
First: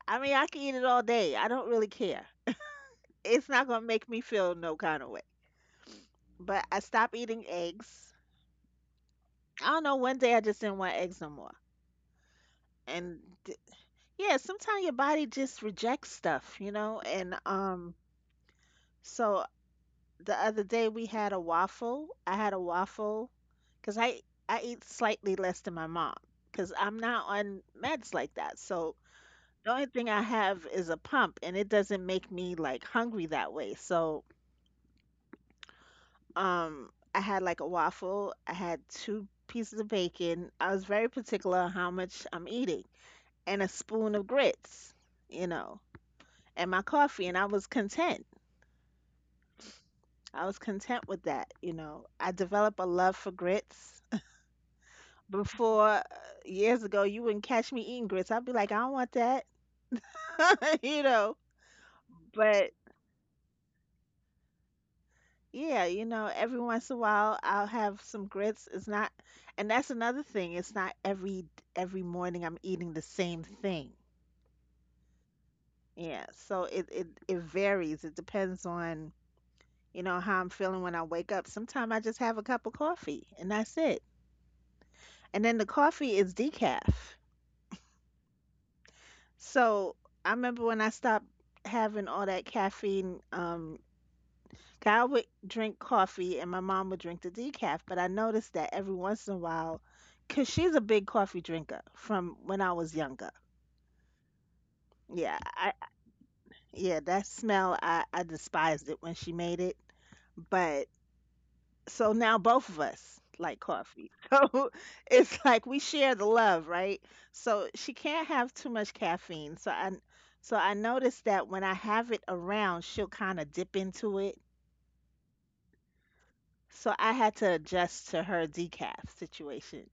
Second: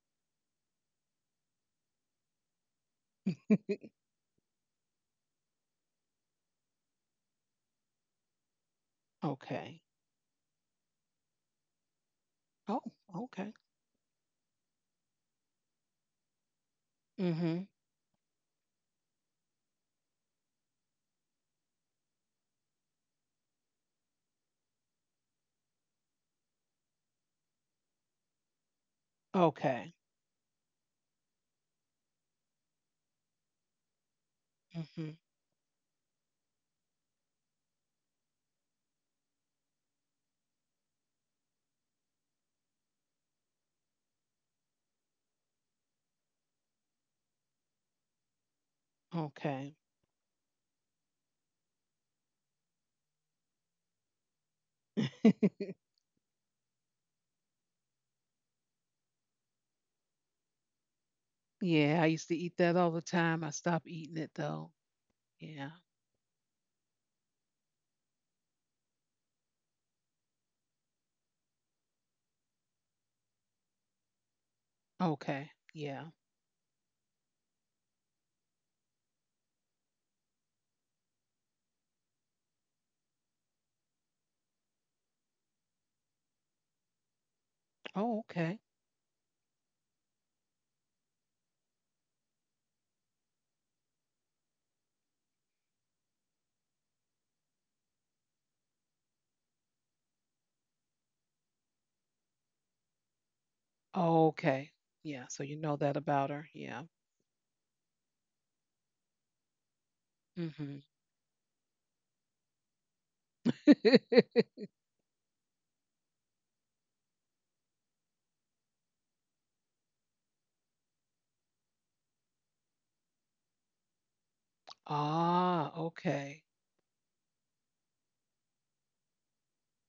[SPEAKER 2] I mean, I can eat it all day. I don't really care. It's not going to
[SPEAKER 1] [LAUGHS]
[SPEAKER 2] make me feel no kind of way. But I stopped eating eggs. I
[SPEAKER 1] Okay.
[SPEAKER 2] don't know. One day I just didn't want eggs no more.
[SPEAKER 1] Oh,
[SPEAKER 2] And
[SPEAKER 1] okay.
[SPEAKER 2] yeah, sometimes your body just rejects stuff, you know? And
[SPEAKER 1] Mm-hmm.
[SPEAKER 2] um so the other day we had a waffle. I had a waffle cuz I I eat slightly less than my mom cuz I'm not on meds like that. So the only
[SPEAKER 1] Okay.
[SPEAKER 2] thing I have is a pump and it doesn't make me like hungry that way. So
[SPEAKER 1] Mm-hmm.
[SPEAKER 2] um I had like a waffle, I had two pieces of bacon. I was very particular on how much I'm eating and a spoon of grits, you know, and my coffee and I was content.
[SPEAKER 1] Okay.
[SPEAKER 2] I was content with that, you know. I developed a love for grits. Before
[SPEAKER 1] [LAUGHS]
[SPEAKER 2] uh, years ago, you wouldn't catch me eating grits. I'd be like, I don't want that, [LAUGHS] you know.
[SPEAKER 1] Yeah, I used to eat
[SPEAKER 2] But
[SPEAKER 1] that all the time. I stopped eating it though. Yeah.
[SPEAKER 2] yeah, you know, every once in a while, I'll have some grits. It's not, and that's another thing. It's not every every morning I'm eating the same thing.
[SPEAKER 1] Okay. Yeah.
[SPEAKER 2] Yeah, so it it it varies. It depends on, you know, how I'm feeling when I wake up. Sometimes I just have a cup of coffee and that's it. And then the coffee is decaf.
[SPEAKER 1] Oh, okay.
[SPEAKER 2] So I remember when I stopped having all that caffeine, um, 'cause I would drink coffee and my mom would drink the decaf, but I noticed that every once in a while, 'cause she's a big coffee drinker from when I was younger.
[SPEAKER 1] Okay. Yeah.
[SPEAKER 2] Yeah,
[SPEAKER 1] So you
[SPEAKER 2] I
[SPEAKER 1] know that about her. Yeah.
[SPEAKER 2] yeah, that smell I, I despised it when she made it.
[SPEAKER 1] Mm-hmm.
[SPEAKER 2] But so now both of us like coffee. [LAUGHS]
[SPEAKER 1] [LAUGHS]
[SPEAKER 2] So it's like we share the love, right? So she can't have too much caffeine. So I so I noticed that when I have it around, she'll kind of dip into it.
[SPEAKER 1] ah, okay.
[SPEAKER 2] So I had to adjust to her decaf situation.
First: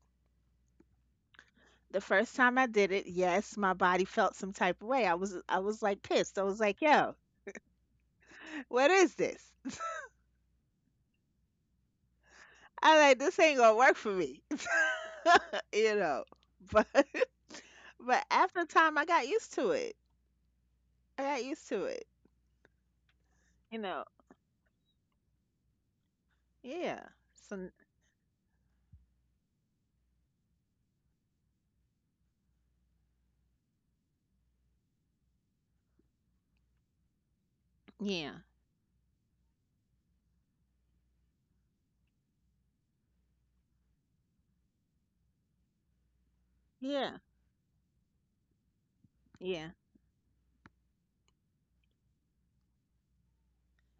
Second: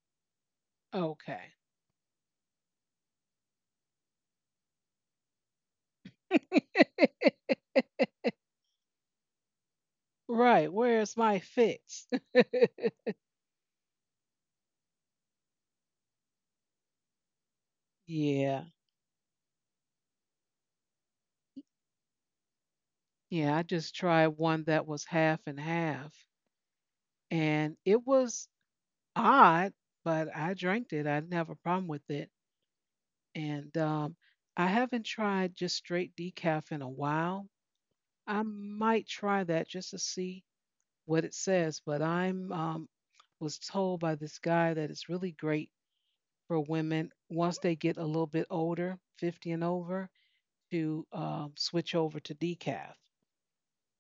[SPEAKER 1] Okay.
[SPEAKER 2] The first time I did it, yes, my body felt some type of way. I was I was like pissed. I was like, "Yo,
[SPEAKER 1] [LAUGHS]
[SPEAKER 2] what is this?"
[SPEAKER 1] right. Where's my fix?
[SPEAKER 2] I like this ain't gonna work for me, [LAUGHS] you know. But [LAUGHS] but after
[SPEAKER 1] [LAUGHS] yeah.
[SPEAKER 2] time, I got used to it. I got used to it.
[SPEAKER 1] Yeah. I
[SPEAKER 2] You
[SPEAKER 1] just
[SPEAKER 2] know,
[SPEAKER 1] tried one that was half and half.
[SPEAKER 2] yeah. So n-
[SPEAKER 1] And it was odd, but I drank it. I didn't have a problem with it. And um, I haven't tried just straight decaf in a while.
[SPEAKER 2] yeah,
[SPEAKER 1] I might try that just to see what it says, but I'm um, was told by this guy that it's really great for women
[SPEAKER 2] yeah,
[SPEAKER 1] once they get a little bit older, fifty and
[SPEAKER 2] yeah.
[SPEAKER 1] over, to um, switch over to decaf.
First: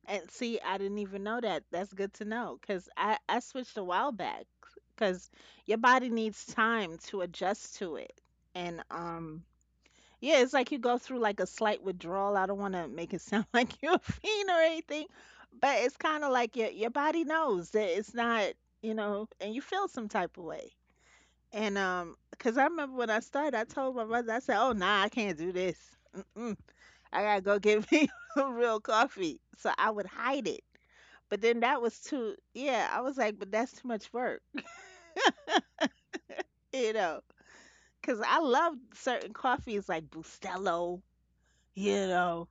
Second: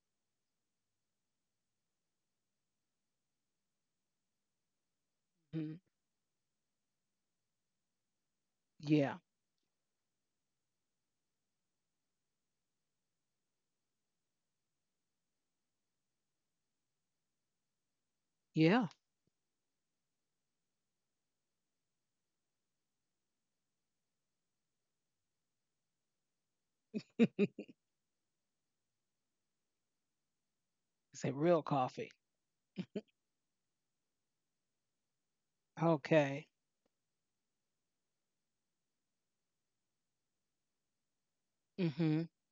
[SPEAKER 2] And see, I didn't even know that. That's good to know because I I switched a while back because your
[SPEAKER 1] Mhm.
[SPEAKER 2] body needs time to adjust to it. And
[SPEAKER 1] Yeah,
[SPEAKER 2] um, yeah, it's like you go through like a slight withdrawal. I don't want to make it sound [LAUGHS] like you're a fiend or anything, but it's kind of like your your body knows that it's not,
[SPEAKER 1] yeah.
[SPEAKER 2] you know, and you feel some type of way. And, um, cause I remember when I started, I told my mother, I said, "Oh, nah, I can't do this. Mm-mm. I gotta go
[SPEAKER 1] [LAUGHS]
[SPEAKER 2] get me [LAUGHS] some real coffee." So I would hide it.
[SPEAKER 1] It's a
[SPEAKER 2] But then
[SPEAKER 1] real
[SPEAKER 2] that was
[SPEAKER 1] coffee.
[SPEAKER 2] too, yeah, I was like, "But that's too much work,"
[SPEAKER 1] Okay.
[SPEAKER 2] [LAUGHS] you know." Cause I loved certain coffees like Bustelo, you
[SPEAKER 1] Mm-hmm.
[SPEAKER 2] know,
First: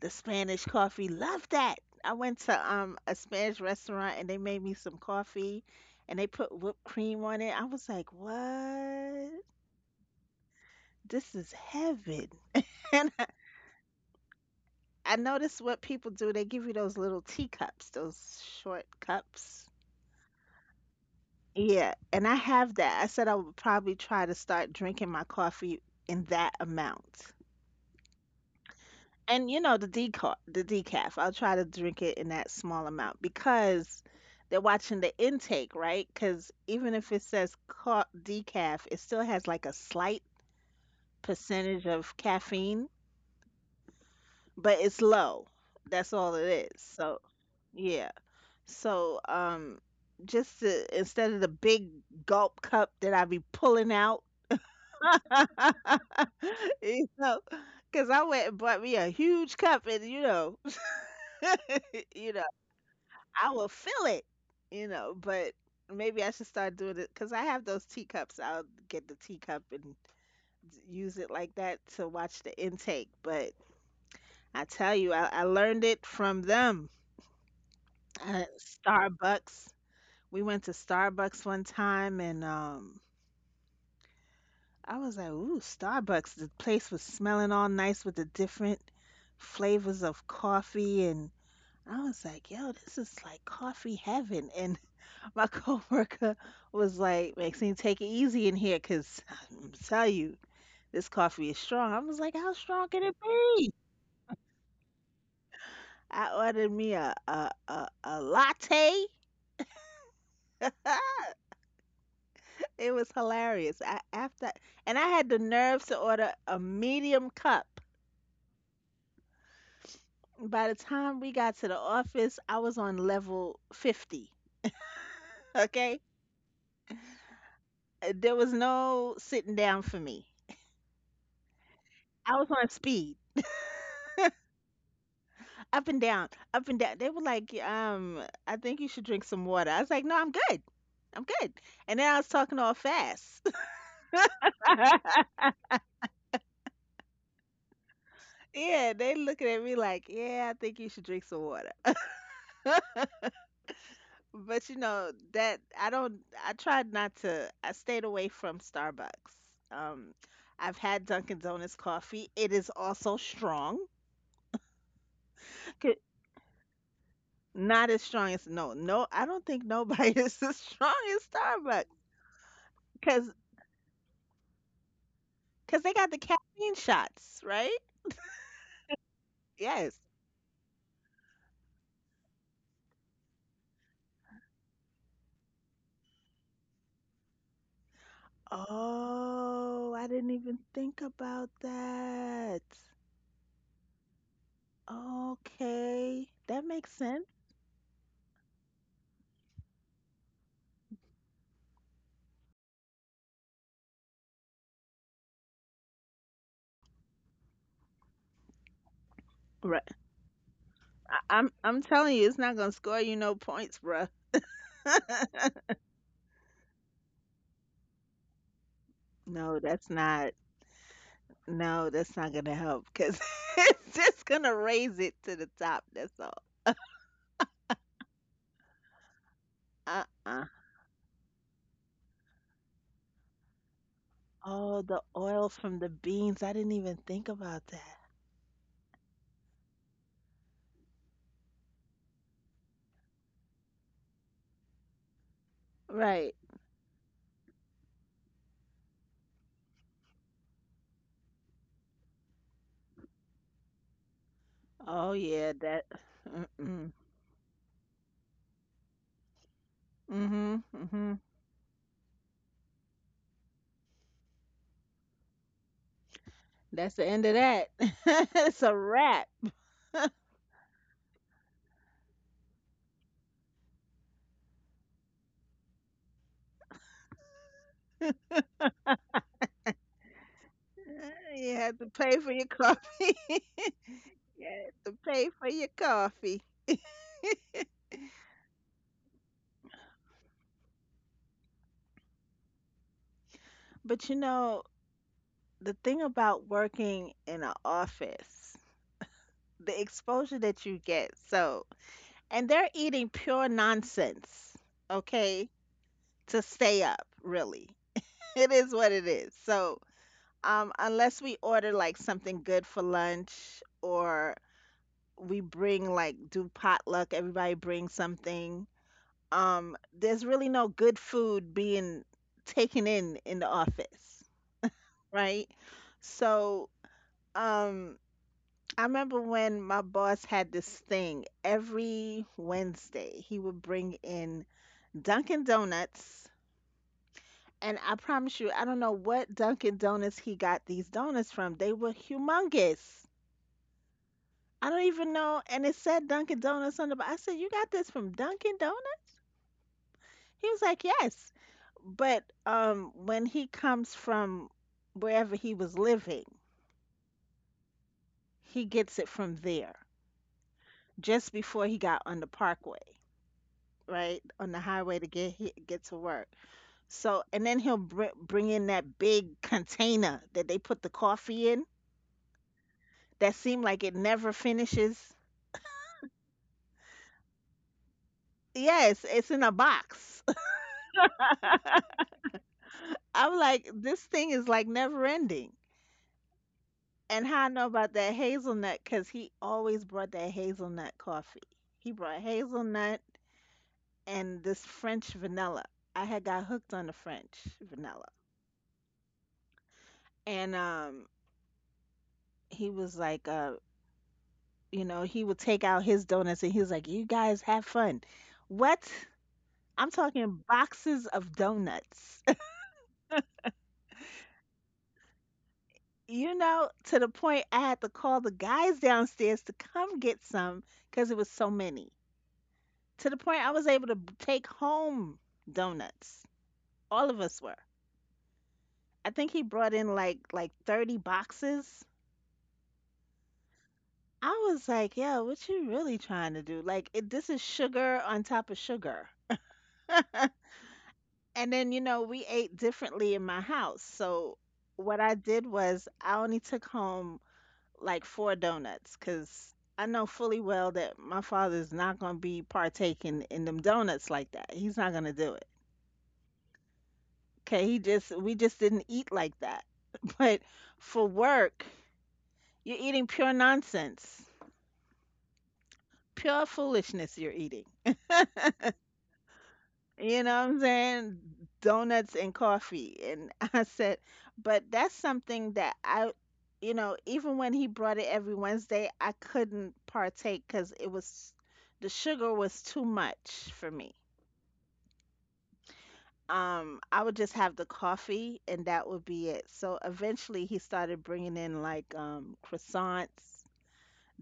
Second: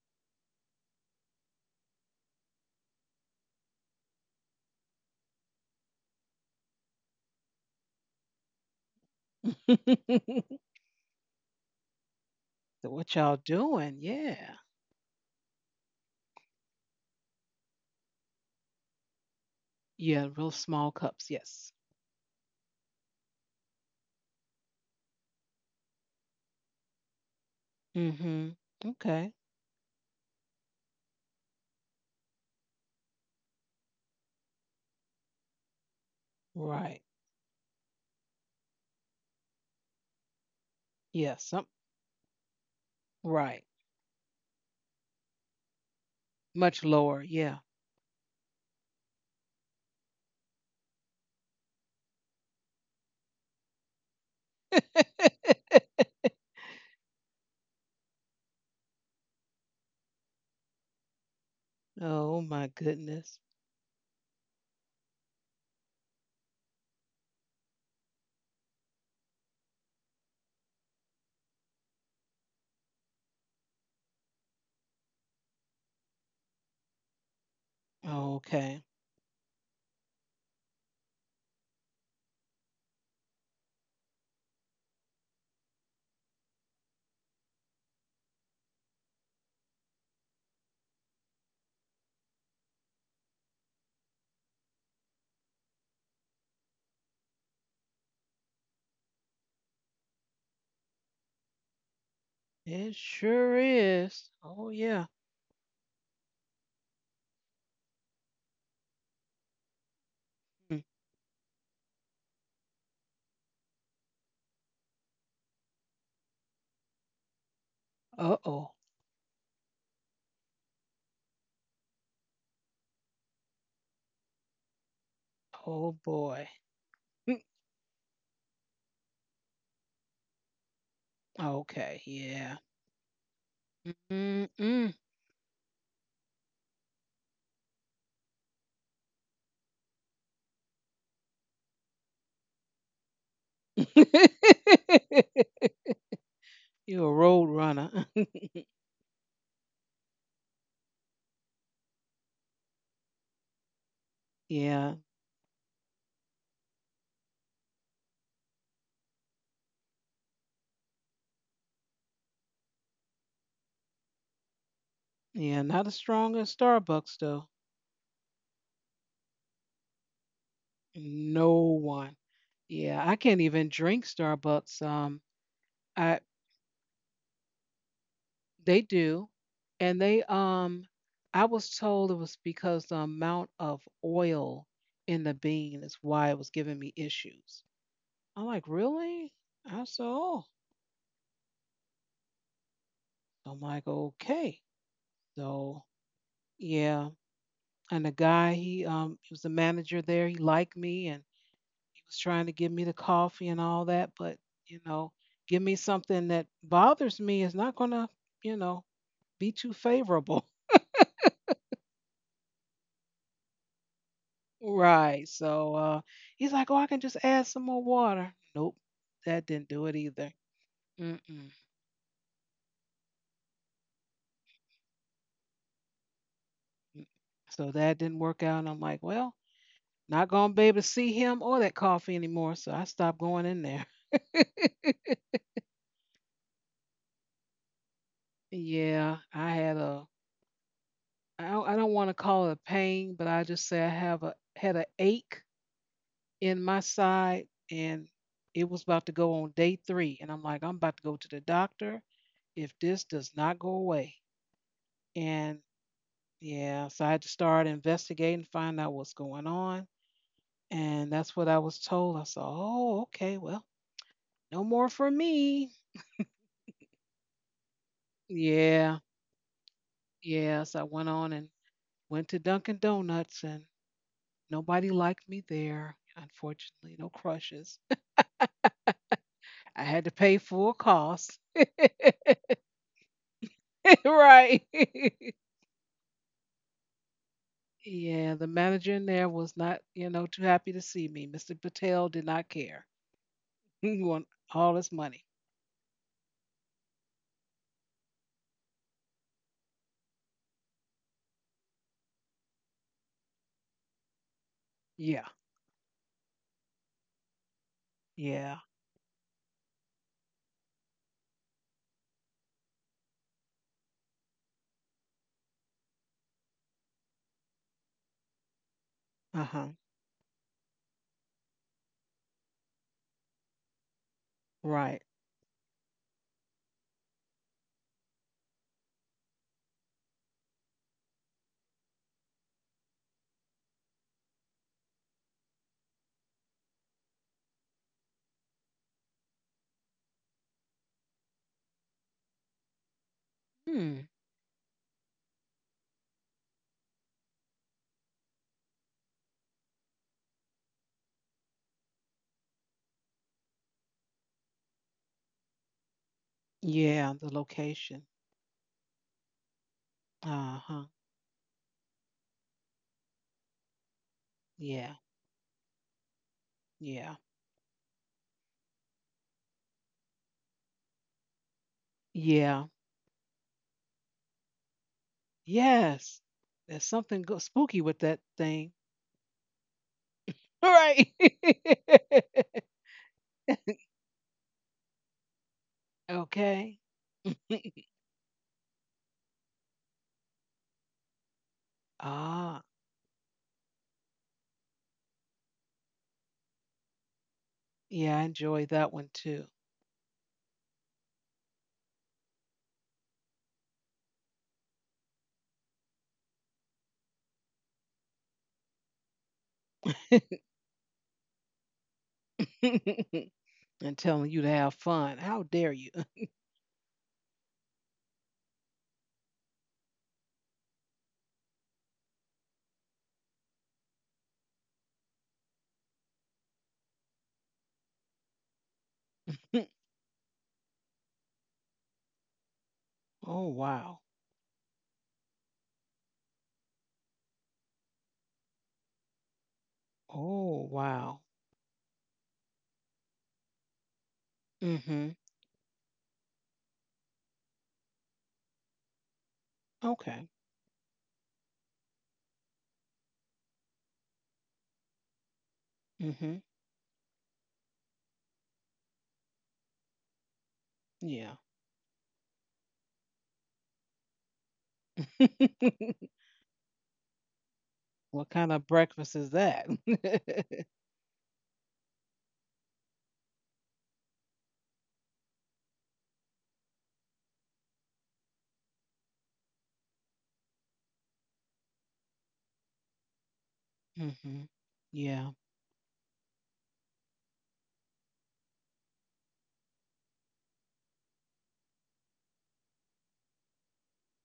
[SPEAKER 2] the Spanish coffee. Love that. I went to um a Spanish restaurant and they made me some coffee, and they put whipped cream on it. I was like, "What?
[SPEAKER 1] [LAUGHS] So
[SPEAKER 2] This is heaven." [LAUGHS] And
[SPEAKER 1] what y'all doing? Yeah.
[SPEAKER 2] I notice what people do. They give you those little teacups, those short cups.
[SPEAKER 1] Yeah, real small cups. Yes.
[SPEAKER 2] Yeah, and I have that. I said I would probably try to start drinking my coffee in that amount.
[SPEAKER 1] Mm-hmm. Okay.
[SPEAKER 2] And you know, the decaf, the decaf, I'll try to drink it in that small amount because they're watching the intake, right? Because even
[SPEAKER 1] Right.
[SPEAKER 2] if it says ca- decaf, it still has like a slight
[SPEAKER 1] Yeah. Some.
[SPEAKER 2] percentage of caffeine,
[SPEAKER 1] Right.
[SPEAKER 2] but it's low. That's all it is.
[SPEAKER 1] Much
[SPEAKER 2] So,
[SPEAKER 1] lower. Yeah.
[SPEAKER 2] yeah. So, um, just to, instead of the big gulp cup that I be pulling out, [LAUGHS]
[SPEAKER 1] [LAUGHS]
[SPEAKER 2] you know, because I went and bought me a huge cup, and you know, [LAUGHS] you
[SPEAKER 1] Oh
[SPEAKER 2] know,
[SPEAKER 1] my goodness.
[SPEAKER 2] I will fill it, you know. But maybe I should start doing it because I have those teacups. I'll get the teacup and use it like that to watch the intake. But I tell you, I, I learned it from them. Uh,
[SPEAKER 1] Okay.
[SPEAKER 2] Starbucks. We went to Starbucks one time, and um, I was like, ooh, Starbucks. The place was smelling all nice with the different flavors of coffee. And I was like, yo, this is like coffee heaven. And [LAUGHS] my coworker was like, Maxine, take it easy in here, 'cause I'm tell you, this coffee is strong. I was like, how strong
[SPEAKER 1] It
[SPEAKER 2] can it
[SPEAKER 1] sure
[SPEAKER 2] be?
[SPEAKER 1] is. Oh yeah.
[SPEAKER 2] I ordered me a, a, a, a latte. [LAUGHS] It was hilarious. I, after, and I had the nerves to order a medium cup.
[SPEAKER 1] Uh oh.
[SPEAKER 2] By the time we got to the office, I was on level fifty.
[SPEAKER 1] Oh
[SPEAKER 2] Okay?
[SPEAKER 1] boy. Mm.
[SPEAKER 2] Uh, there was no sitting down for me.
[SPEAKER 1] Okay.
[SPEAKER 2] I was
[SPEAKER 1] Yeah.
[SPEAKER 2] on speed,
[SPEAKER 1] Mm-mm.
[SPEAKER 2] up and down, up and down. They were like, um, I think you should drink some water. I was like, no, I'm good. I'm good. And then I was talking all fast. [LAUGHS]
[SPEAKER 1] [LAUGHS] You're a road runner.
[SPEAKER 2] Yeah, they looking at me like, yeah, I think you should drink some water.
[SPEAKER 1] [LAUGHS]
[SPEAKER 2] But you
[SPEAKER 1] yeah.
[SPEAKER 2] know, that I don't, I tried not to, I stayed away from Starbucks. Um, I've had Dunkin' Donuts coffee. It is also strong.
[SPEAKER 1] Yeah. Not as strong as Starbucks though.
[SPEAKER 2] Not as strong as no, no. I don't think nobody [LAUGHS] is as strong as
[SPEAKER 1] No
[SPEAKER 2] Starbucks
[SPEAKER 1] one. Yeah. I
[SPEAKER 2] because
[SPEAKER 1] can't even drink Starbucks. Um.
[SPEAKER 2] because they got
[SPEAKER 1] I
[SPEAKER 2] the caffeine shots, right?
[SPEAKER 1] They do. And
[SPEAKER 2] Yes.
[SPEAKER 1] they um I was told it was because the amount of oil in the bean is why it was giving me issues. I'm like, really? I
[SPEAKER 2] Oh,
[SPEAKER 1] said,
[SPEAKER 2] I didn't
[SPEAKER 1] oh.
[SPEAKER 2] even think about that.
[SPEAKER 1] I'm like, okay. So
[SPEAKER 2] Okay, that makes
[SPEAKER 1] yeah.
[SPEAKER 2] sense.
[SPEAKER 1] And the guy, he um he was the manager there, he liked me, and he was trying to give me the coffee and all that, but you know, give me something that bothers me is not gonna, you know, be too
[SPEAKER 2] Right.
[SPEAKER 1] favorable.
[SPEAKER 2] I, I'm I'm telling you, it's not gonna score you no points, bruh. [LAUGHS]
[SPEAKER 1] Right. So uh, he's like, "Oh, I can just add some more water." Nope, that
[SPEAKER 2] No,
[SPEAKER 1] didn't do
[SPEAKER 2] that's
[SPEAKER 1] it either.
[SPEAKER 2] not.
[SPEAKER 1] Mm-mm. Mm.
[SPEAKER 2] No, that's not gonna help because [LAUGHS] it's just gonna raise it to the top. That's all.
[SPEAKER 1] So that didn't work out, and I'm like, "Well,
[SPEAKER 2] Uh
[SPEAKER 1] not
[SPEAKER 2] uh.
[SPEAKER 1] gonna be able to see him or that coffee anymore." So I stopped going in there.
[SPEAKER 2] Oh, the
[SPEAKER 1] [LAUGHS]
[SPEAKER 2] oil from the beans. I didn't even think about that.
[SPEAKER 1] Yeah, I had a. I don't, I don't want to call it a pain, but I just say I have a had a ache
[SPEAKER 2] Right.
[SPEAKER 1] in my side, and it was about to go on day three, and I'm like, I'm about to go to the doctor if this does not go away.
[SPEAKER 2] Oh yeah,
[SPEAKER 1] And
[SPEAKER 2] that.
[SPEAKER 1] yeah,
[SPEAKER 2] Mm-mm.
[SPEAKER 1] so I had to start investigating, find out what's going on.
[SPEAKER 2] Mhm.
[SPEAKER 1] And
[SPEAKER 2] Mhm.
[SPEAKER 1] that's what I was told. I said, oh, okay, well, no more for me.
[SPEAKER 2] That's the end of that. [LAUGHS] It's a
[SPEAKER 1] Yeah,
[SPEAKER 2] wrap.
[SPEAKER 1] yeah. So I went on and went to Dunkin' Donuts, and nobody liked me there, unfortunately. No crushes. I had to pay full
[SPEAKER 2] Uh,
[SPEAKER 1] cost.
[SPEAKER 2] You have to pay for your coffee. [LAUGHS]
[SPEAKER 1] [LAUGHS]
[SPEAKER 2] You
[SPEAKER 1] right.
[SPEAKER 2] have to pay
[SPEAKER 1] [LAUGHS]
[SPEAKER 2] for your coffee.
[SPEAKER 1] yeah, the manager in there was not, you know, too happy to see me. mister Patel did not care. [LAUGHS] He
[SPEAKER 2] But you
[SPEAKER 1] wanted
[SPEAKER 2] know,
[SPEAKER 1] all his money.
[SPEAKER 2] the thing about working in an office, the exposure that you get. So, and they're eating pure nonsense,
[SPEAKER 1] Yeah,
[SPEAKER 2] okay, to stay up, really. It
[SPEAKER 1] yeah.
[SPEAKER 2] is what it is. So, um, unless we order like something good for lunch or we bring like do potluck, everybody brings something.
[SPEAKER 1] Uh huh.
[SPEAKER 2] Um, there's really no good food being taken in in the office,
[SPEAKER 1] Right.
[SPEAKER 2] right? So, um, I remember when my boss had this thing every Wednesday, he would bring in Dunkin' Donuts. And I promise you, I don't know what Dunkin' Donuts he got these donuts from. They were humongous.
[SPEAKER 1] Hmm.
[SPEAKER 2] I don't even know. And it said Dunkin' Donuts on the box. I said, "You got this from Dunkin' Donuts?" He was like, "Yes." But um, when he comes from wherever he was living,
[SPEAKER 1] Yeah, the location.
[SPEAKER 2] he gets it from there
[SPEAKER 1] Uh-huh.
[SPEAKER 2] just before he got on the parkway, right? On the highway
[SPEAKER 1] Yeah.
[SPEAKER 2] to get he, get to work.
[SPEAKER 1] Yeah.
[SPEAKER 2] So, and then he'll br- bring in that big container that they put the coffee in
[SPEAKER 1] Yeah.
[SPEAKER 2] that seem like it never finishes.
[SPEAKER 1] Yes. There's something go- spooky with that thing. [LAUGHS]
[SPEAKER 2] Yes, it's in a box.
[SPEAKER 1] Right.
[SPEAKER 2] [LAUGHS] I'm like,
[SPEAKER 1] [LAUGHS]
[SPEAKER 2] this thing is like never ending.
[SPEAKER 1] okay.
[SPEAKER 2] And how I know
[SPEAKER 1] [LAUGHS]
[SPEAKER 2] about that hazelnut, because he always brought that hazelnut coffee. He brought
[SPEAKER 1] Ah,
[SPEAKER 2] hazelnut and this French vanilla. I had got hooked on the French vanilla.
[SPEAKER 1] yeah, I enjoy that one too.
[SPEAKER 2] And um, he was like, uh, you know, he would take out his donuts and he was like, you guys have fun. What? I'm
[SPEAKER 1] [LAUGHS]
[SPEAKER 2] talking boxes of donuts.
[SPEAKER 1] And telling you to have fun. How dare you?
[SPEAKER 2] You know, to the point I had to call the guys downstairs to come get some because it was so many. To the point I was able to b- take home donuts. All of us were. I think he brought
[SPEAKER 1] [LAUGHS]
[SPEAKER 2] in like like thirty boxes.
[SPEAKER 1] oh, wow.
[SPEAKER 2] I was like, yo, what you really trying to do? Like, it, this is sugar on top of sugar.
[SPEAKER 1] Oh, wow.
[SPEAKER 2] And then, you know, we ate differently in my house. So what
[SPEAKER 1] Mhm.
[SPEAKER 2] I did was I only took home like four donuts because I know
[SPEAKER 1] Okay.
[SPEAKER 2] fully well that my father's not going to be partaking in them donuts like that. He's not going to do it.
[SPEAKER 1] Mhm.
[SPEAKER 2] Okay, he just we just didn't eat like that. [LAUGHS] But for
[SPEAKER 1] Yeah.
[SPEAKER 2] work, you're eating pure nonsense,
[SPEAKER 1] [LAUGHS]
[SPEAKER 2] pure foolishness you're eating.
[SPEAKER 1] What kind of breakfast is that?
[SPEAKER 2] You know what I'm saying? Donuts and coffee. And [LAUGHS] I said, but that's something that I, you know, even when he brought it every Wednesday, I couldn't partake because it was, the sugar was too much for
[SPEAKER 1] [LAUGHS]
[SPEAKER 2] me.
[SPEAKER 1] mhm. Yeah.
[SPEAKER 2] Um, I would just have the coffee and that would be it. So eventually he started bringing in like um, croissants,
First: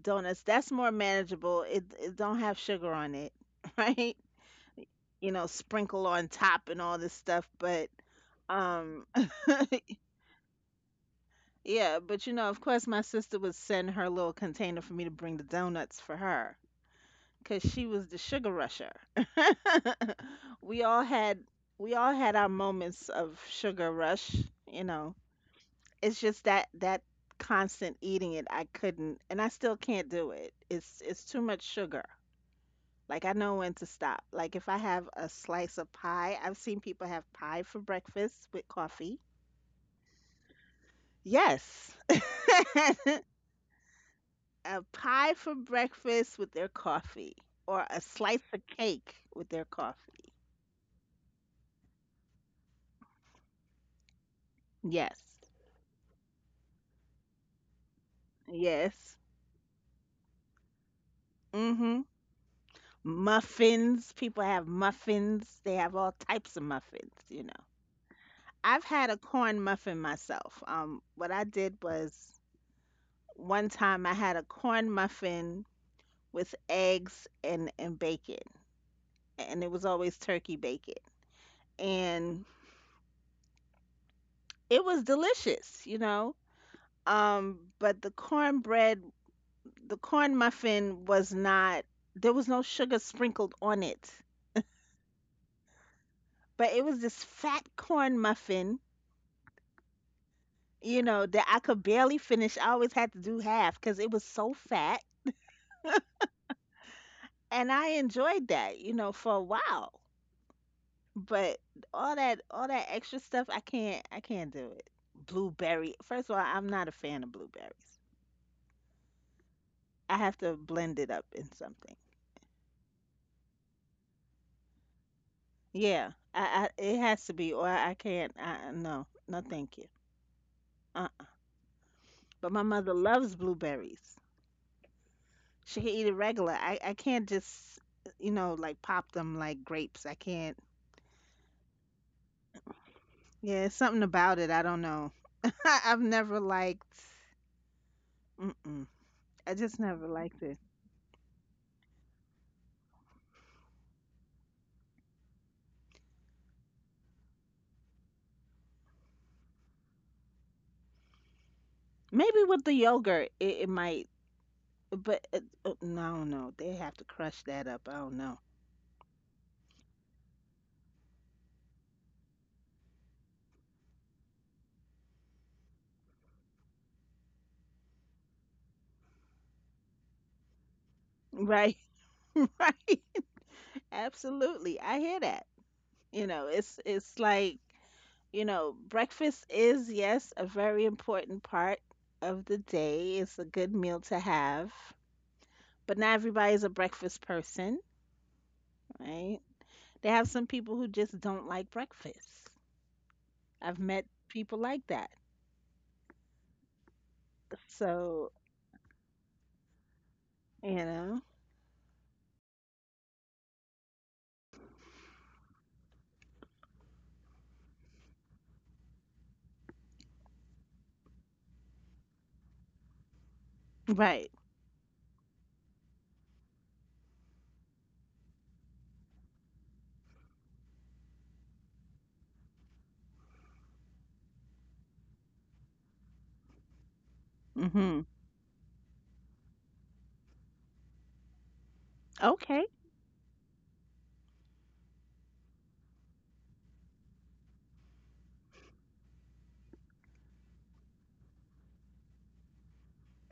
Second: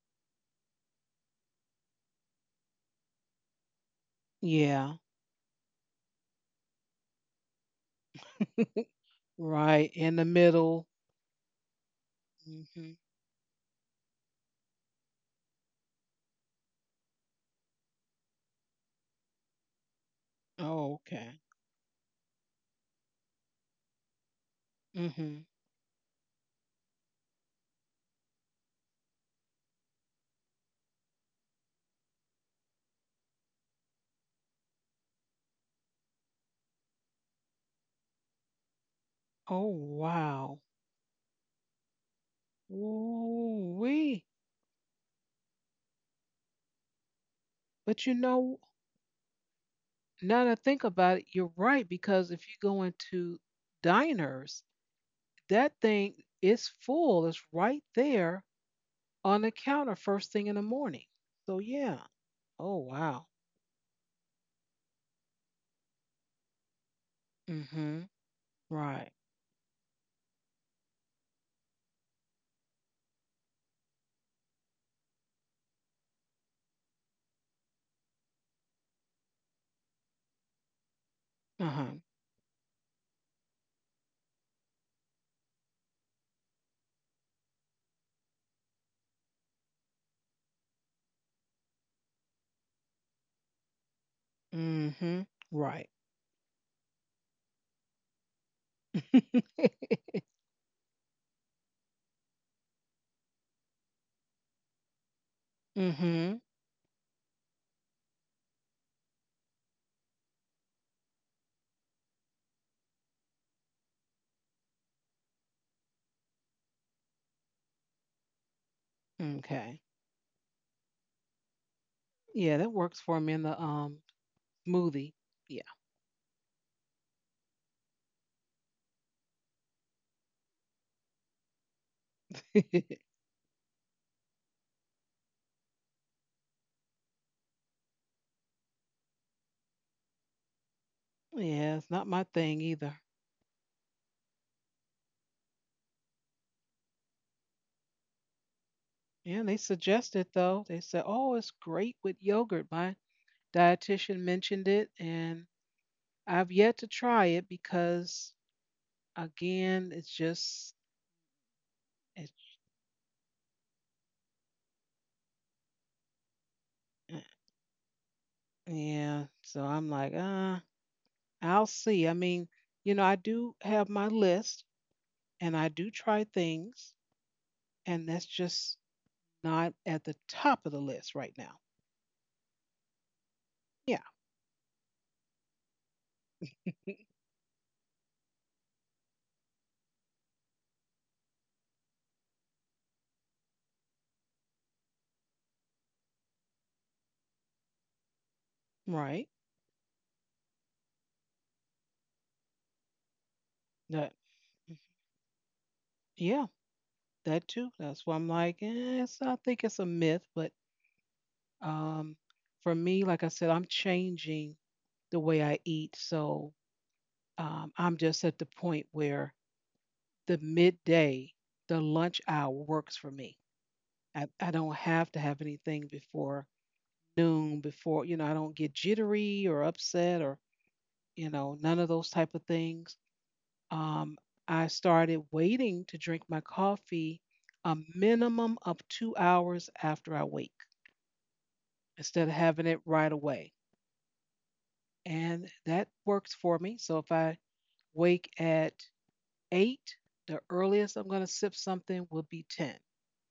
[SPEAKER 2] donuts. That's more manageable. It, it don't have sugar on it, [LAUGHS] right?
[SPEAKER 1] Yeah.
[SPEAKER 2] You know, sprinkle on top and all this stuff, but
[SPEAKER 1] [LAUGHS]
[SPEAKER 2] Um, [LAUGHS]
[SPEAKER 1] Right in the middle.
[SPEAKER 2] yeah, but you know, of course,
[SPEAKER 1] Hmm.
[SPEAKER 2] my sister would send her little container for me to bring the donuts for her because she was the sugar rusher. [LAUGHS] we
[SPEAKER 1] Oh,
[SPEAKER 2] all had
[SPEAKER 1] okay.
[SPEAKER 2] we all had our moments of sugar rush. You know,
[SPEAKER 1] Hmm.
[SPEAKER 2] it's just that that constant eating it, I couldn't, and I still can't do it. It's it's too much sugar. Like I know when to stop. Like if I have a slice of pie, I've seen people have pie for breakfast with coffee.
[SPEAKER 1] Oh, wow.
[SPEAKER 2] Yes. [LAUGHS]
[SPEAKER 1] Ooh, wee.
[SPEAKER 2] A pie for breakfast with their coffee or a
[SPEAKER 1] But you
[SPEAKER 2] slice
[SPEAKER 1] know,
[SPEAKER 2] of cake with their coffee.
[SPEAKER 1] now that I think about it, you're right because if you go into diners,
[SPEAKER 2] Yes.
[SPEAKER 1] that thing is full. It's right there
[SPEAKER 2] Yes.
[SPEAKER 1] on the counter first thing in the morning. So
[SPEAKER 2] Mm-hmm.
[SPEAKER 1] yeah. Oh, wow.
[SPEAKER 2] Muffins. People have muffins. They have all types of muffins, you know.
[SPEAKER 1] Mm-hmm.
[SPEAKER 2] I've had
[SPEAKER 1] Right.
[SPEAKER 2] a corn muffin myself. Um, what I did was one time I had a corn muffin with eggs and, and bacon, and it was always turkey bacon.
[SPEAKER 1] Uh-huh.
[SPEAKER 2] And it was delicious, you know. Um, but the cornbread the corn muffin was not there was no sugar sprinkled on it,
[SPEAKER 1] Mm-hmm. Right.
[SPEAKER 2] but it was this fat corn muffin,
[SPEAKER 1] [LAUGHS]
[SPEAKER 2] you know, that I could barely finish. I always had to do half because it was so fat,
[SPEAKER 1] mm-hmm.
[SPEAKER 2] and I enjoyed that, you know, for a while. But all that all that extra stuff, i can't i can't do it. Blueberry, first of all, I'm not a fan of blueberries.
[SPEAKER 1] Okay.
[SPEAKER 2] I have to blend it up in something.
[SPEAKER 1] Yeah, that works for me in the um smoothie. Yeah.
[SPEAKER 2] Yeah, i, I it has to be, or I can't. I, no, no, thank you. Uh-uh. But my mother
[SPEAKER 1] [LAUGHS]
[SPEAKER 2] loves blueberries. She can eat it regular. I, I can't just, you know, like pop them like grapes. I can't.
[SPEAKER 1] Yeah, it's not my thing either.
[SPEAKER 2] Yeah, it's something about it. I don't know. [LAUGHS] I've never liked. Mm-mm.
[SPEAKER 1] Yeah,
[SPEAKER 2] I
[SPEAKER 1] they
[SPEAKER 2] just never
[SPEAKER 1] suggested
[SPEAKER 2] liked it.
[SPEAKER 1] though. They said, "Oh, it's great with yogurt." My dietitian mentioned it, and I've yet to try it because, again, it's just it.
[SPEAKER 2] Maybe with the yogurt, it, it might. But uh, uh, no, I don't know. They have to
[SPEAKER 1] Eh.
[SPEAKER 2] crush that up. I don't know.
[SPEAKER 1] Yeah, so I'm like, uh, I'll see. I mean, you know, I do have my list, and I do try things, and that's just not at the top of the list right now.
[SPEAKER 2] Right, [LAUGHS] right.
[SPEAKER 1] Yeah,
[SPEAKER 2] Absolutely. I hear that. You know, it's it's like. You know, breakfast is, yes, a very important part of the day. It's a good meal to have, but not everybody's a breakfast person,
[SPEAKER 1] right.
[SPEAKER 2] right? They have some people who just don't like breakfast. I've met people like that.
[SPEAKER 1] Yeah, that too. That's why I'm
[SPEAKER 2] So,
[SPEAKER 1] like, eh, it's, I think it's a myth, but
[SPEAKER 2] you know,
[SPEAKER 1] um, for me, like I said, I'm changing the way I eat. So um, I'm just at the point where the midday, the lunch hour works for me. I,
[SPEAKER 2] right.
[SPEAKER 1] I don't have to have anything before noon, before, you know, I don't get jittery or upset or, you know, none of those type of things. Um, I started waiting to drink my coffee a
[SPEAKER 2] Mm-hmm.
[SPEAKER 1] minimum of two hours after I wake instead of
[SPEAKER 2] Okay.
[SPEAKER 1] having it right away. And that works for me. So if I wake at eight, the earliest I'm going to sip something will be ten.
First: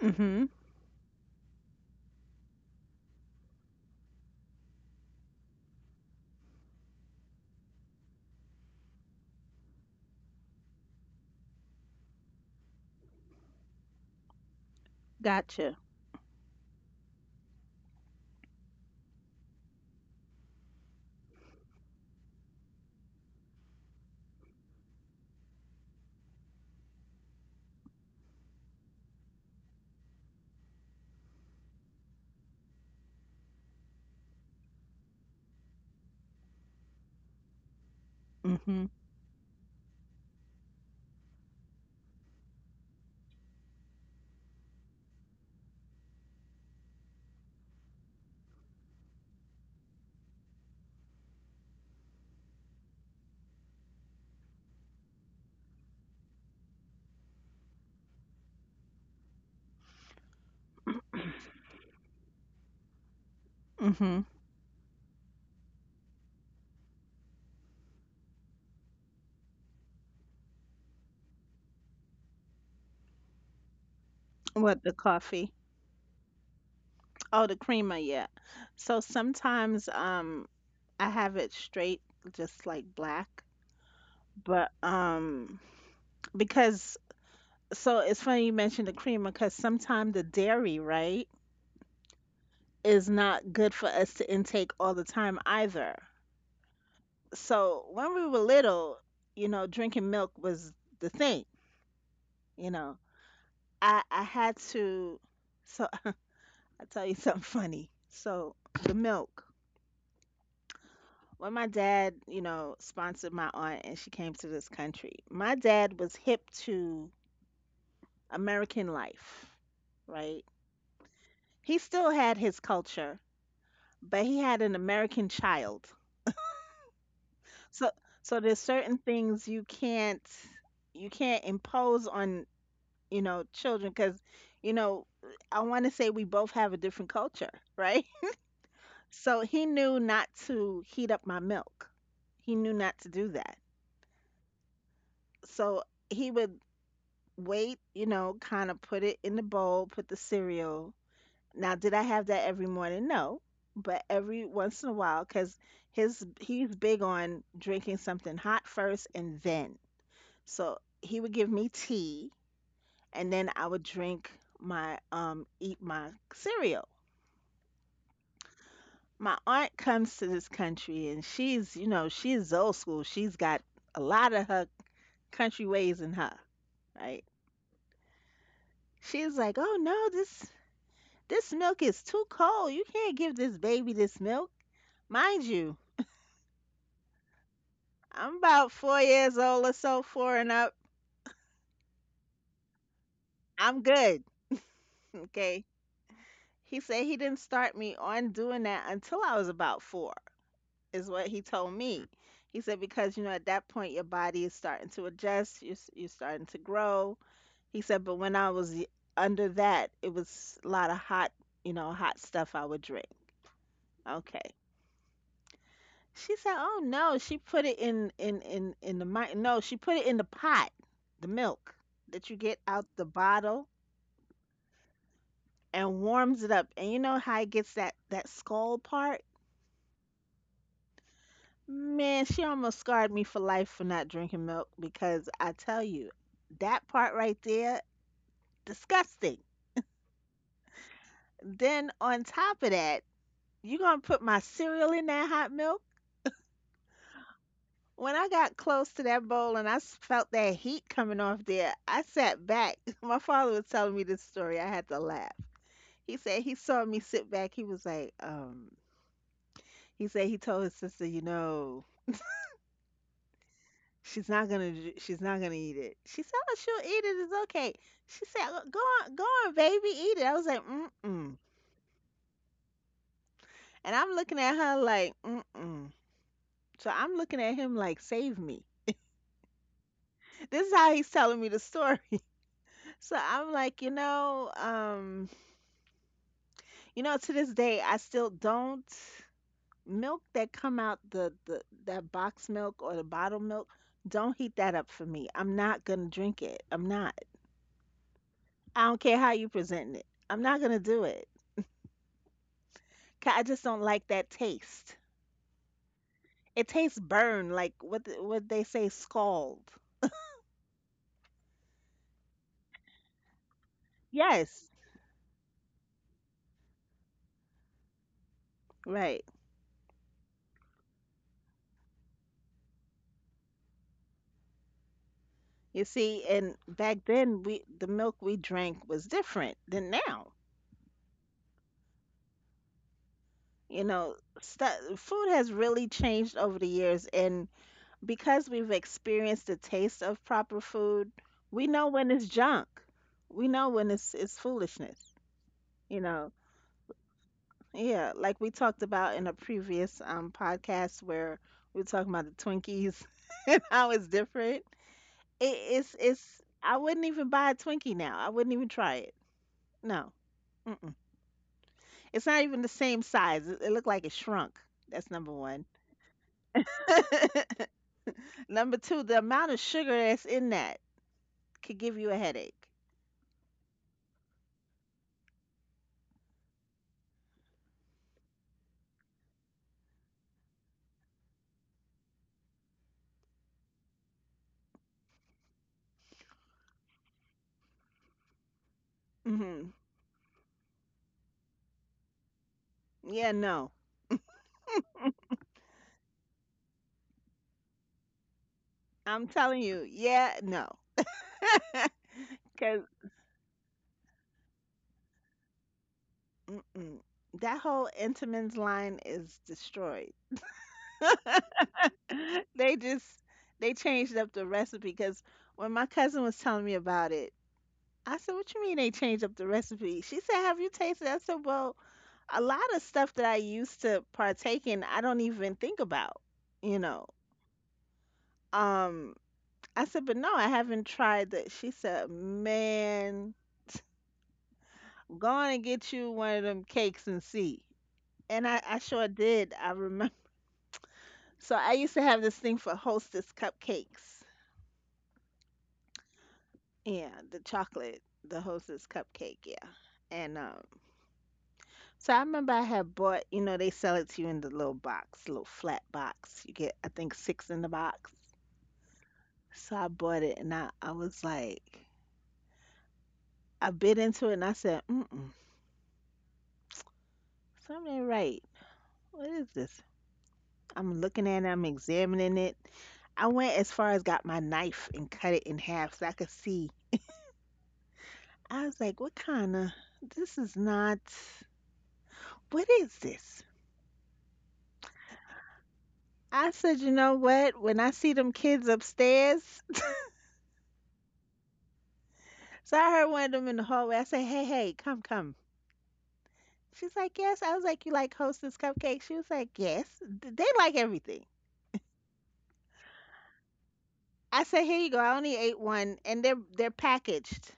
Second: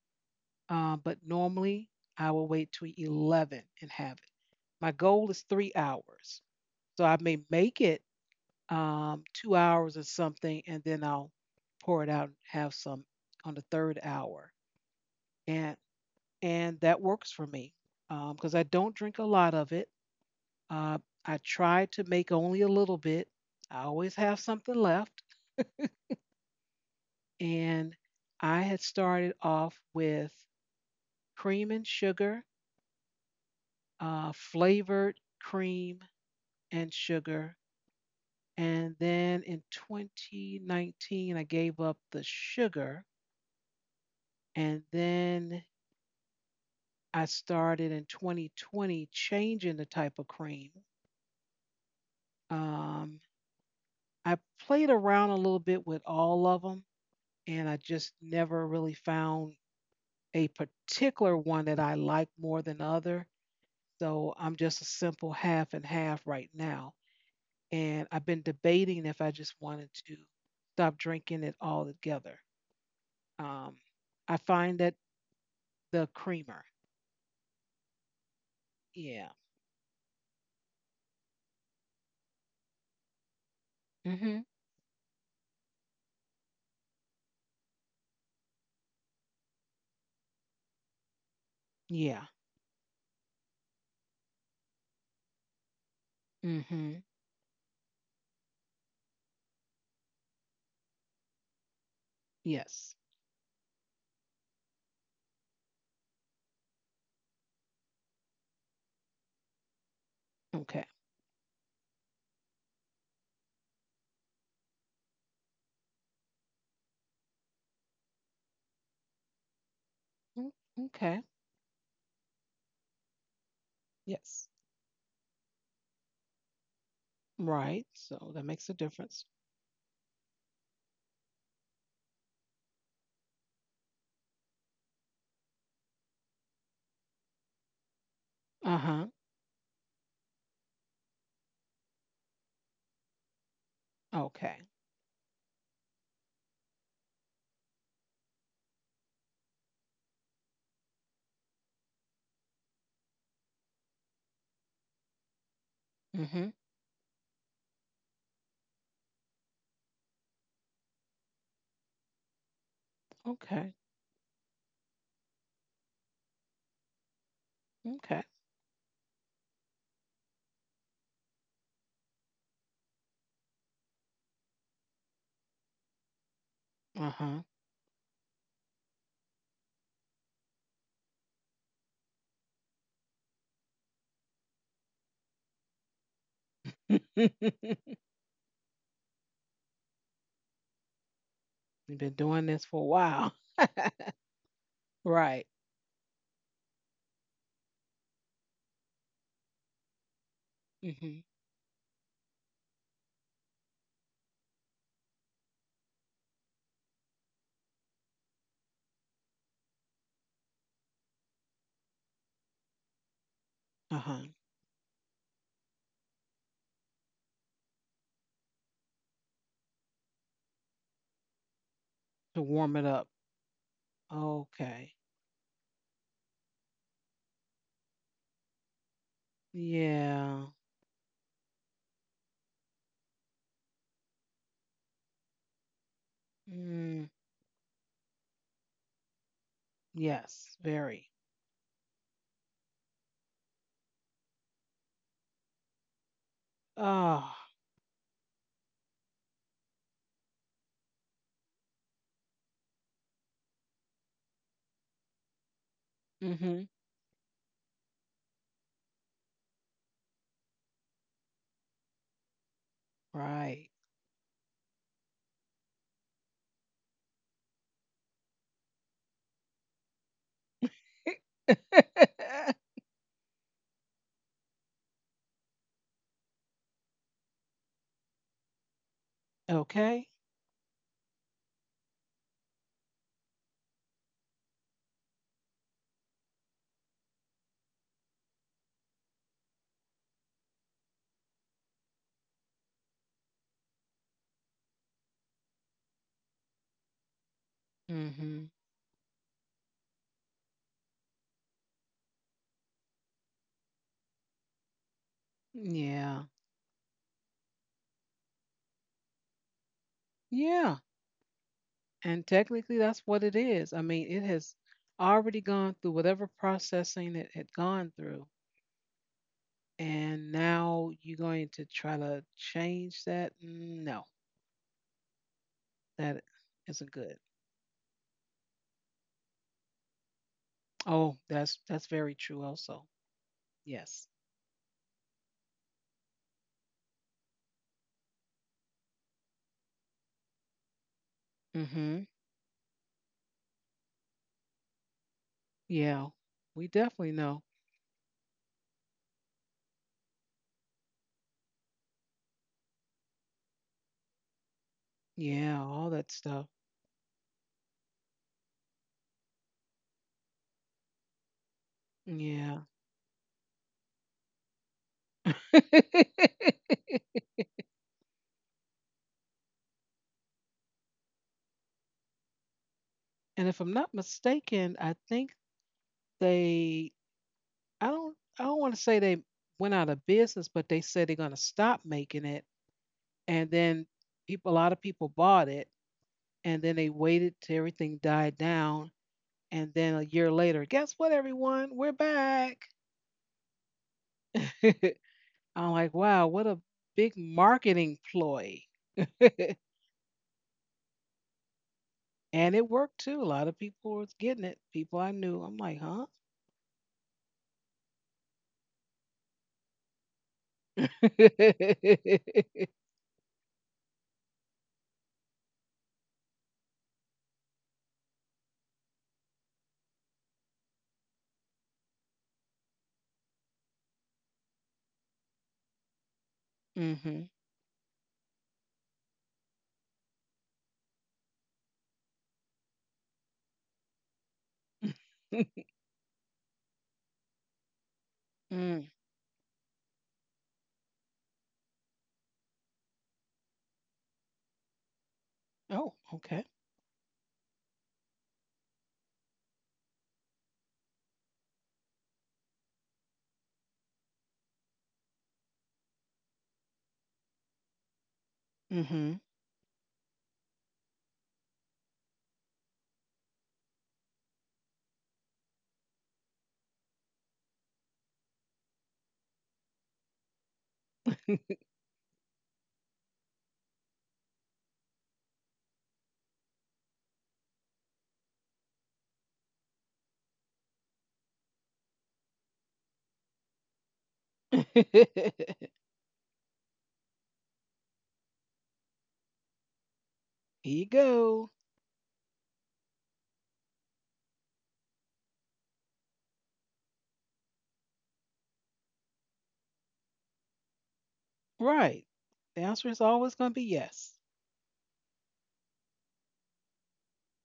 [SPEAKER 2] Mm-hmm.
[SPEAKER 1] Uh, but normally I will wait till eleven and have it. My goal is three hours. So I may make it um, two hours or something, and then I'll pour it out and have some on the third hour.
[SPEAKER 2] Gotcha.
[SPEAKER 1] and and that works for me because um, I don't drink a lot of it. Uh, I try to make only a little bit. I always have something left, and I had started off with cream and sugar, uh, flavored cream and sugar,
[SPEAKER 2] Mm-hmm.
[SPEAKER 1] and then in twenty nineteen I gave up the sugar, and then I started in twenty twenty changing the type of cream. Um, I played around a little bit with all of them, and I just never really found a particular one that I like more than other.
[SPEAKER 2] Mm-hmm.
[SPEAKER 1] So I'm just a simple half and half right now. And I've been debating if I just wanted to stop drinking it altogether. Um, I find
[SPEAKER 2] What the
[SPEAKER 1] that
[SPEAKER 2] coffee?
[SPEAKER 1] the creamer,
[SPEAKER 2] Oh, the creamer, yeah. So
[SPEAKER 1] yeah,
[SPEAKER 2] sometimes um I have it straight, just like black.
[SPEAKER 1] hmm,
[SPEAKER 2] But um because so it's funny you mentioned the creamer, because sometimes the dairy, right,
[SPEAKER 1] yeah,
[SPEAKER 2] is not good for us to intake all the time either.
[SPEAKER 1] hmm,
[SPEAKER 2] So when we were little, you know, drinking milk was the thing. You know,
[SPEAKER 1] yes,
[SPEAKER 2] I I had to. So I tell you [LAUGHS] something funny. So the milk.
[SPEAKER 1] okay,
[SPEAKER 2] When my dad, you know, sponsored my aunt and she came to this country, my dad was hip to American life, right?
[SPEAKER 1] mm, okay,
[SPEAKER 2] He still had his culture, but he
[SPEAKER 1] yes,
[SPEAKER 2] had an American child.
[SPEAKER 1] right.
[SPEAKER 2] So
[SPEAKER 1] So
[SPEAKER 2] so
[SPEAKER 1] that
[SPEAKER 2] there's
[SPEAKER 1] makes a
[SPEAKER 2] certain
[SPEAKER 1] difference.
[SPEAKER 2] things you can't you can't impose on, you know, children cuz you know, I want to say we both have a different culture, right?
[SPEAKER 1] Uh
[SPEAKER 2] [LAUGHS]
[SPEAKER 1] huh.
[SPEAKER 2] So he knew not to heat up my milk. He knew not to do that.
[SPEAKER 1] Okay.
[SPEAKER 2] So he would wait, you know, kind of put it in the bowl, put the cereal. Now, did I have that every morning? No, but every once in a while, because his
[SPEAKER 1] Mm-hmm.
[SPEAKER 2] he's big on drinking something hot first and then. So he would give me tea, and then I
[SPEAKER 1] Okay.
[SPEAKER 2] would drink my um eat my cereal.
[SPEAKER 1] Okay.
[SPEAKER 2] My aunt comes to this country, and she's you know she's old school. She's got a lot of her country ways in her,
[SPEAKER 1] Uh
[SPEAKER 2] right?
[SPEAKER 1] huh.
[SPEAKER 2] She's like, oh no, this this milk is too cold. You can't give this baby this milk, mind you.
[SPEAKER 1] [LAUGHS] You've
[SPEAKER 2] I'm about four years old or so, four and up.
[SPEAKER 1] been doing this for a while.
[SPEAKER 2] I'm
[SPEAKER 1] [LAUGHS]
[SPEAKER 2] good.
[SPEAKER 1] Right.
[SPEAKER 2] Okay. He said he didn't start me on doing that until I was about four, is
[SPEAKER 1] Mm-hmm.
[SPEAKER 2] what he told me. He said, because, you know, at that point, your body is starting to adjust, you're, s- you're starting to grow. He said, but when I was y- under that, it was a lot of hot, you know, hot stuff I would drink.
[SPEAKER 1] Uh huh.
[SPEAKER 2] Okay. She said, oh no, she put it in, in, in, in the, mi- no, she put it in the pot, the milk that you
[SPEAKER 1] To
[SPEAKER 2] get
[SPEAKER 1] warm it
[SPEAKER 2] out
[SPEAKER 1] up.
[SPEAKER 2] the bottle
[SPEAKER 1] Okay.
[SPEAKER 2] and warms it up. And you know how it gets that that skull part?
[SPEAKER 1] Yeah.
[SPEAKER 2] Man, she almost scarred me for life for not drinking milk because I tell you, that
[SPEAKER 1] Mm,
[SPEAKER 2] part right there, disgusting.
[SPEAKER 1] yes. Very.
[SPEAKER 2] Then on top of that, you gonna put my cereal in that hot milk?
[SPEAKER 1] Oh.
[SPEAKER 2] When I got close to that bowl and I s- felt that heat coming off there, I sat back. [LAUGHS] My father was telling me this story. I had to laugh. He said he
[SPEAKER 1] Mm-hmm.
[SPEAKER 2] saw me sit back. He was like, um, he said he told his sister, you know,
[SPEAKER 1] Right.
[SPEAKER 2] She's not gonna ju she's not gonna eat it. She said, "Oh, she'll eat it, it's okay." She said, "Oh, go on, go on, baby, eat it." I was like, "Mm-mm."
[SPEAKER 1] [LAUGHS]
[SPEAKER 2] And I'm looking at her like, "Mm-mm." So I'm looking at him like, "Save me."
[SPEAKER 1] okay.
[SPEAKER 2] This is how he's telling me the story. [LAUGHS] So I'm like, "You know, um, you know, to this day I still don't milk that come out the the that box milk or the bottle milk, don't heat that up for me. I'm not gonna drink it. I'm not.
[SPEAKER 1] Mm-hmm.
[SPEAKER 2] I don't care how you present it. I'm not gonna do it." 'Ca- I just don't like that taste.
[SPEAKER 1] Yeah.
[SPEAKER 2] It tastes burned, like what th- what they say, scald.
[SPEAKER 1] Yeah. And technically, that's what it is. I mean, it has
[SPEAKER 2] Yes,
[SPEAKER 1] already gone through whatever processing it had gone through,
[SPEAKER 2] right.
[SPEAKER 1] and now you're going to try to change that. Mm, no,
[SPEAKER 2] You
[SPEAKER 1] that
[SPEAKER 2] see, and
[SPEAKER 1] isn't
[SPEAKER 2] back
[SPEAKER 1] good.
[SPEAKER 2] then we the milk we drank was different than now.
[SPEAKER 1] Oh, that's that's very true also.
[SPEAKER 2] You
[SPEAKER 1] Yes.
[SPEAKER 2] know, stu- food has really changed over the years, and because we've experienced the taste of proper food, we know
[SPEAKER 1] Mm-hmm.
[SPEAKER 2] when it's junk. We know when it's it's foolishness. You
[SPEAKER 1] Yeah.
[SPEAKER 2] know,
[SPEAKER 1] We definitely know.
[SPEAKER 2] yeah, like we talked about in a previous um podcast where we were talking about the Twinkies [LAUGHS] and how it's different. It,
[SPEAKER 1] Yeah, all
[SPEAKER 2] it's
[SPEAKER 1] that
[SPEAKER 2] it's
[SPEAKER 1] stuff.
[SPEAKER 2] I wouldn't even buy a Twinkie now. I wouldn't even try it. No. Mm-mm. It's not even
[SPEAKER 1] Yeah.
[SPEAKER 2] the same size. It, it looked like it shrunk. That's number
[SPEAKER 1] [LAUGHS]
[SPEAKER 2] one.
[SPEAKER 1] And
[SPEAKER 2] [LAUGHS] Number two, the amount of sugar that's in that could give you a headache.
[SPEAKER 1] if I'm not mistaken, I think they, i don't I don't want to say they went out of business, but they said they're going to stop making it, and then people, a lot of people bought it, and then they waited till everything died down. And
[SPEAKER 2] Hmm.
[SPEAKER 1] then a year later, guess what, everyone? We're back.
[SPEAKER 2] Yeah, no.
[SPEAKER 1] [LAUGHS] I'm like, wow, what a big marketing ploy.
[SPEAKER 2] I'm
[SPEAKER 1] [LAUGHS]
[SPEAKER 2] telling you, yeah, no.
[SPEAKER 1] And it
[SPEAKER 2] Because
[SPEAKER 1] worked too. A lot of people were getting it. People I knew. I'm like, huh?
[SPEAKER 2] that whole Entenmann's line is destroyed.
[SPEAKER 1] [LAUGHS]
[SPEAKER 2] [LAUGHS] they just they changed up the recipe, because when my cousin was telling me about it, I said, "What you mean they changed up the recipe?" She said, "Have you tasted?" it?" I said, "Well, a lot of stuff that I used to partake in, I don't even think about, you know."
[SPEAKER 1] hmm
[SPEAKER 2] Um, I said, "But no, I haven't tried that." She said, "Man, go on and
[SPEAKER 1] [LAUGHS]
[SPEAKER 2] get you one of them cakes and see." And I, I
[SPEAKER 1] Mm.
[SPEAKER 2] sure did. I remember. [LAUGHS] So I used to have this thing for Hostess cupcakes.
[SPEAKER 1] Oh, okay.
[SPEAKER 2] Yeah, the chocolate, the Hostess cupcake, yeah. And um, so I remember I had bought, you know, they sell it to you in the little box, little flat box. You get, I think, six in the box.
[SPEAKER 1] Hmm.
[SPEAKER 2] So I bought it, and I, I was like, I bit into it, and I said, mm-mm, something ain't right. What is this? I'm looking at it, I'm
[SPEAKER 1] [LAUGHS]
[SPEAKER 2] examining it. I went as far as got my knife and cut it in half so I could see. I was like, what kind of, this is not, what is this? I said, you know what? When I see them kids upstairs, [LAUGHS]
[SPEAKER 1] Here you go.
[SPEAKER 2] so I heard one of them in the hallway. I said, hey, hey, come, come. She's like, yes. I was like, you like Hostess cupcakes? She was like, yes. Th- They like everything.
[SPEAKER 1] Right. The answer is always going to be yes.
[SPEAKER 2] I said, here you go. I only ate one, and they're they're packaged.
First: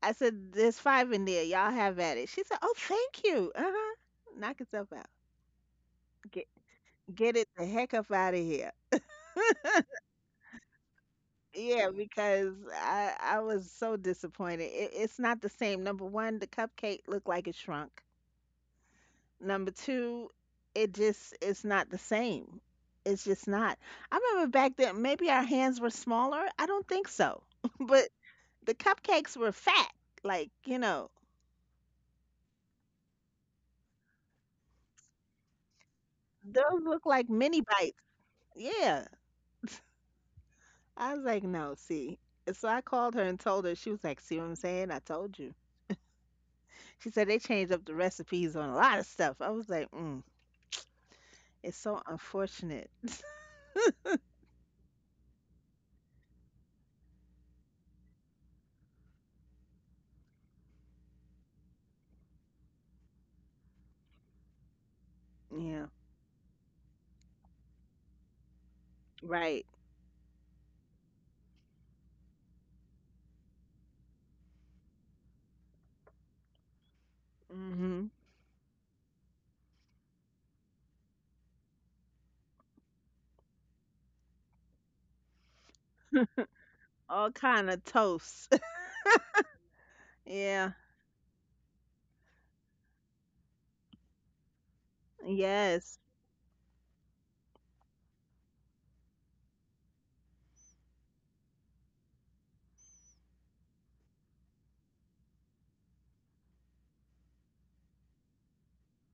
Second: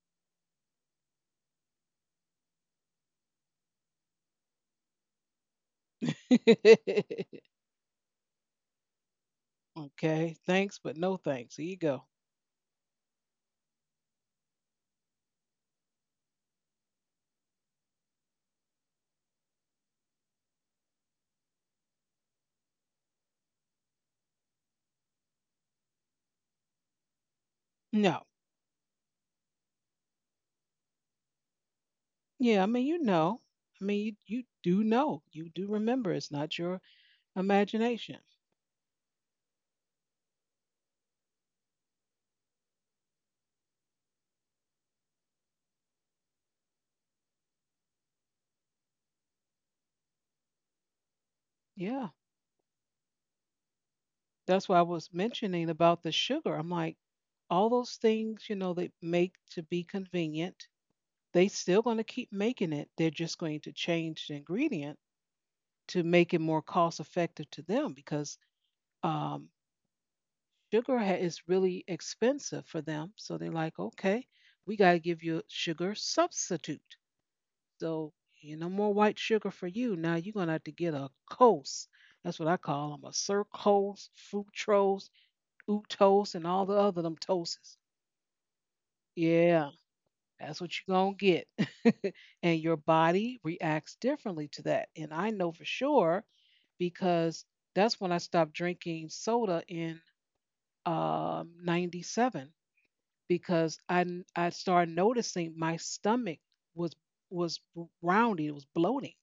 [SPEAKER 2] I said, there's five in there. Y'all have at it. She said, oh, thank you. Uh huh. Knock yourself out. Get
[SPEAKER 1] [LAUGHS]
[SPEAKER 2] get it the heck up out of here.
[SPEAKER 1] okay. Thanks, but no thanks. Here you
[SPEAKER 2] Yeah,
[SPEAKER 1] go.
[SPEAKER 2] because I I was so disappointed. It, it's not the same. Number one, the cupcake looked like it shrunk. Number two, it just it's not the same. It's just not. I remember back then, maybe our hands were smaller. I don't think so. [LAUGHS] But
[SPEAKER 1] No.
[SPEAKER 2] the cupcakes were fat. Like, you know,
[SPEAKER 1] Yeah, I mean, you know. I mean, you, you do know. You do remember. It's not your
[SPEAKER 2] those look like mini bites.
[SPEAKER 1] imagination.
[SPEAKER 2] Yeah. I was like, no, see. And so I called her and told her. She was like, see what I'm saying? I told you. She said they changed up the recipes on a lot of stuff. I was like, mm, it's
[SPEAKER 1] Yeah.
[SPEAKER 2] so unfortunate. [LAUGHS]
[SPEAKER 1] That's why I was mentioning about the sugar. I'm like, all those things, you know, they make to be convenient, they still going to keep making it. They're just going to change the ingredient
[SPEAKER 2] Yeah.
[SPEAKER 1] to make it more cost effective to them because um,
[SPEAKER 2] Right.
[SPEAKER 1] sugar ha- is really expensive for them. So they're like, okay, we got to give you a sugar substitute. So,
[SPEAKER 2] Hmm.
[SPEAKER 1] you know, more white sugar for you. Now you're gonna have to get a coast. That's what I call them, a circos, fructose, toast, and all the other them
[SPEAKER 2] All
[SPEAKER 1] toasts.
[SPEAKER 2] kind of toasts.
[SPEAKER 1] Yeah,
[SPEAKER 2] [LAUGHS]
[SPEAKER 1] that's what
[SPEAKER 2] Yeah.
[SPEAKER 1] you're gonna get. [LAUGHS] And your body reacts differently to that. And I know for
[SPEAKER 2] Yes.
[SPEAKER 1] sure because that's when I stopped drinking soda in um, ninety-seven because I, n- I started noticing my stomach was was rounding, it was bloating.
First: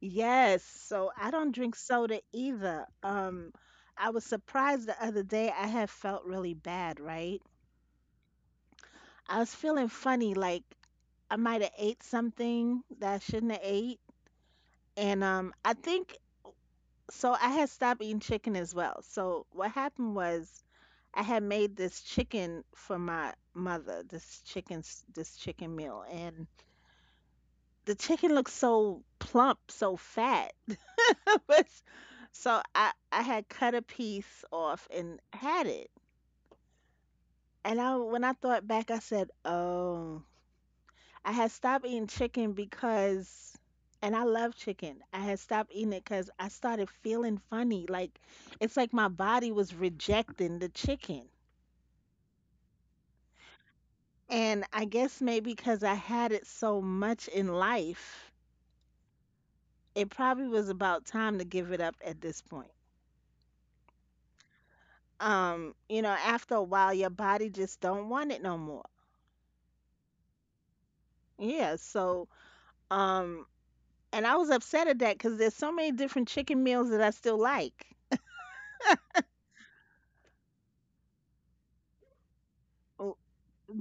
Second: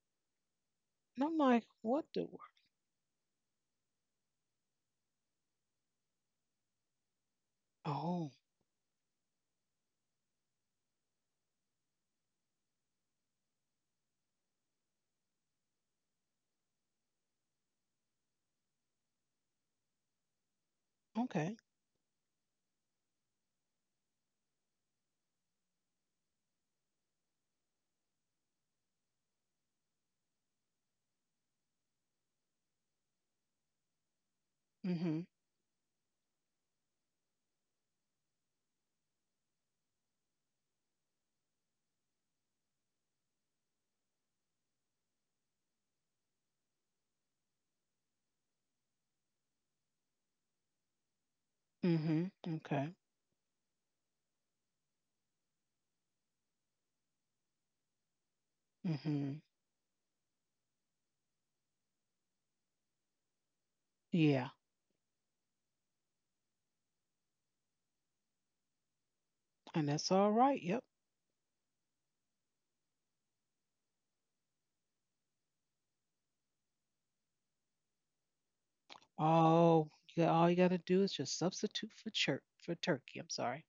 [SPEAKER 2] Yes, so
[SPEAKER 1] And
[SPEAKER 2] I
[SPEAKER 1] I'm
[SPEAKER 2] don't
[SPEAKER 1] like,
[SPEAKER 2] drink
[SPEAKER 1] what
[SPEAKER 2] soda
[SPEAKER 1] the? wor-
[SPEAKER 2] either. Um, I was surprised the other day I had felt really bad, right?
[SPEAKER 1] Oh,
[SPEAKER 2] I was feeling funny, like I might have ate something that I shouldn't have ate. And um, I think so. I had stopped eating chicken as well. So what happened was I had
[SPEAKER 1] okay.
[SPEAKER 2] made this chicken for my mother, this chicken, s- this chicken meal, and the chicken looked so plump, so fat. [LAUGHS] was so I I had cut a piece off and
[SPEAKER 1] Mm-hmm.
[SPEAKER 2] had it. And I when I thought back, I said, "Oh, I had stopped eating chicken because and I love chicken. I had stopped eating it cuz I started feeling funny. Like it's like my body was rejecting the chicken.
[SPEAKER 1] Mm-hmm. Okay.
[SPEAKER 2] And I guess maybe because I had it so much in life,
[SPEAKER 1] Mm-hmm.
[SPEAKER 2] it probably was about time to give it up at this point.
[SPEAKER 1] Yeah.
[SPEAKER 2] Um, you know, after a while your body just don't want it no more.
[SPEAKER 1] And that's all right. Yep.
[SPEAKER 2] Yeah, so um and I was upset at that cuz there's so many different chicken meals that I still like.
[SPEAKER 1] Oh, you got, all you got to do is just substitute for church for
[SPEAKER 2] Oh,
[SPEAKER 1] turkey. I'm sorry.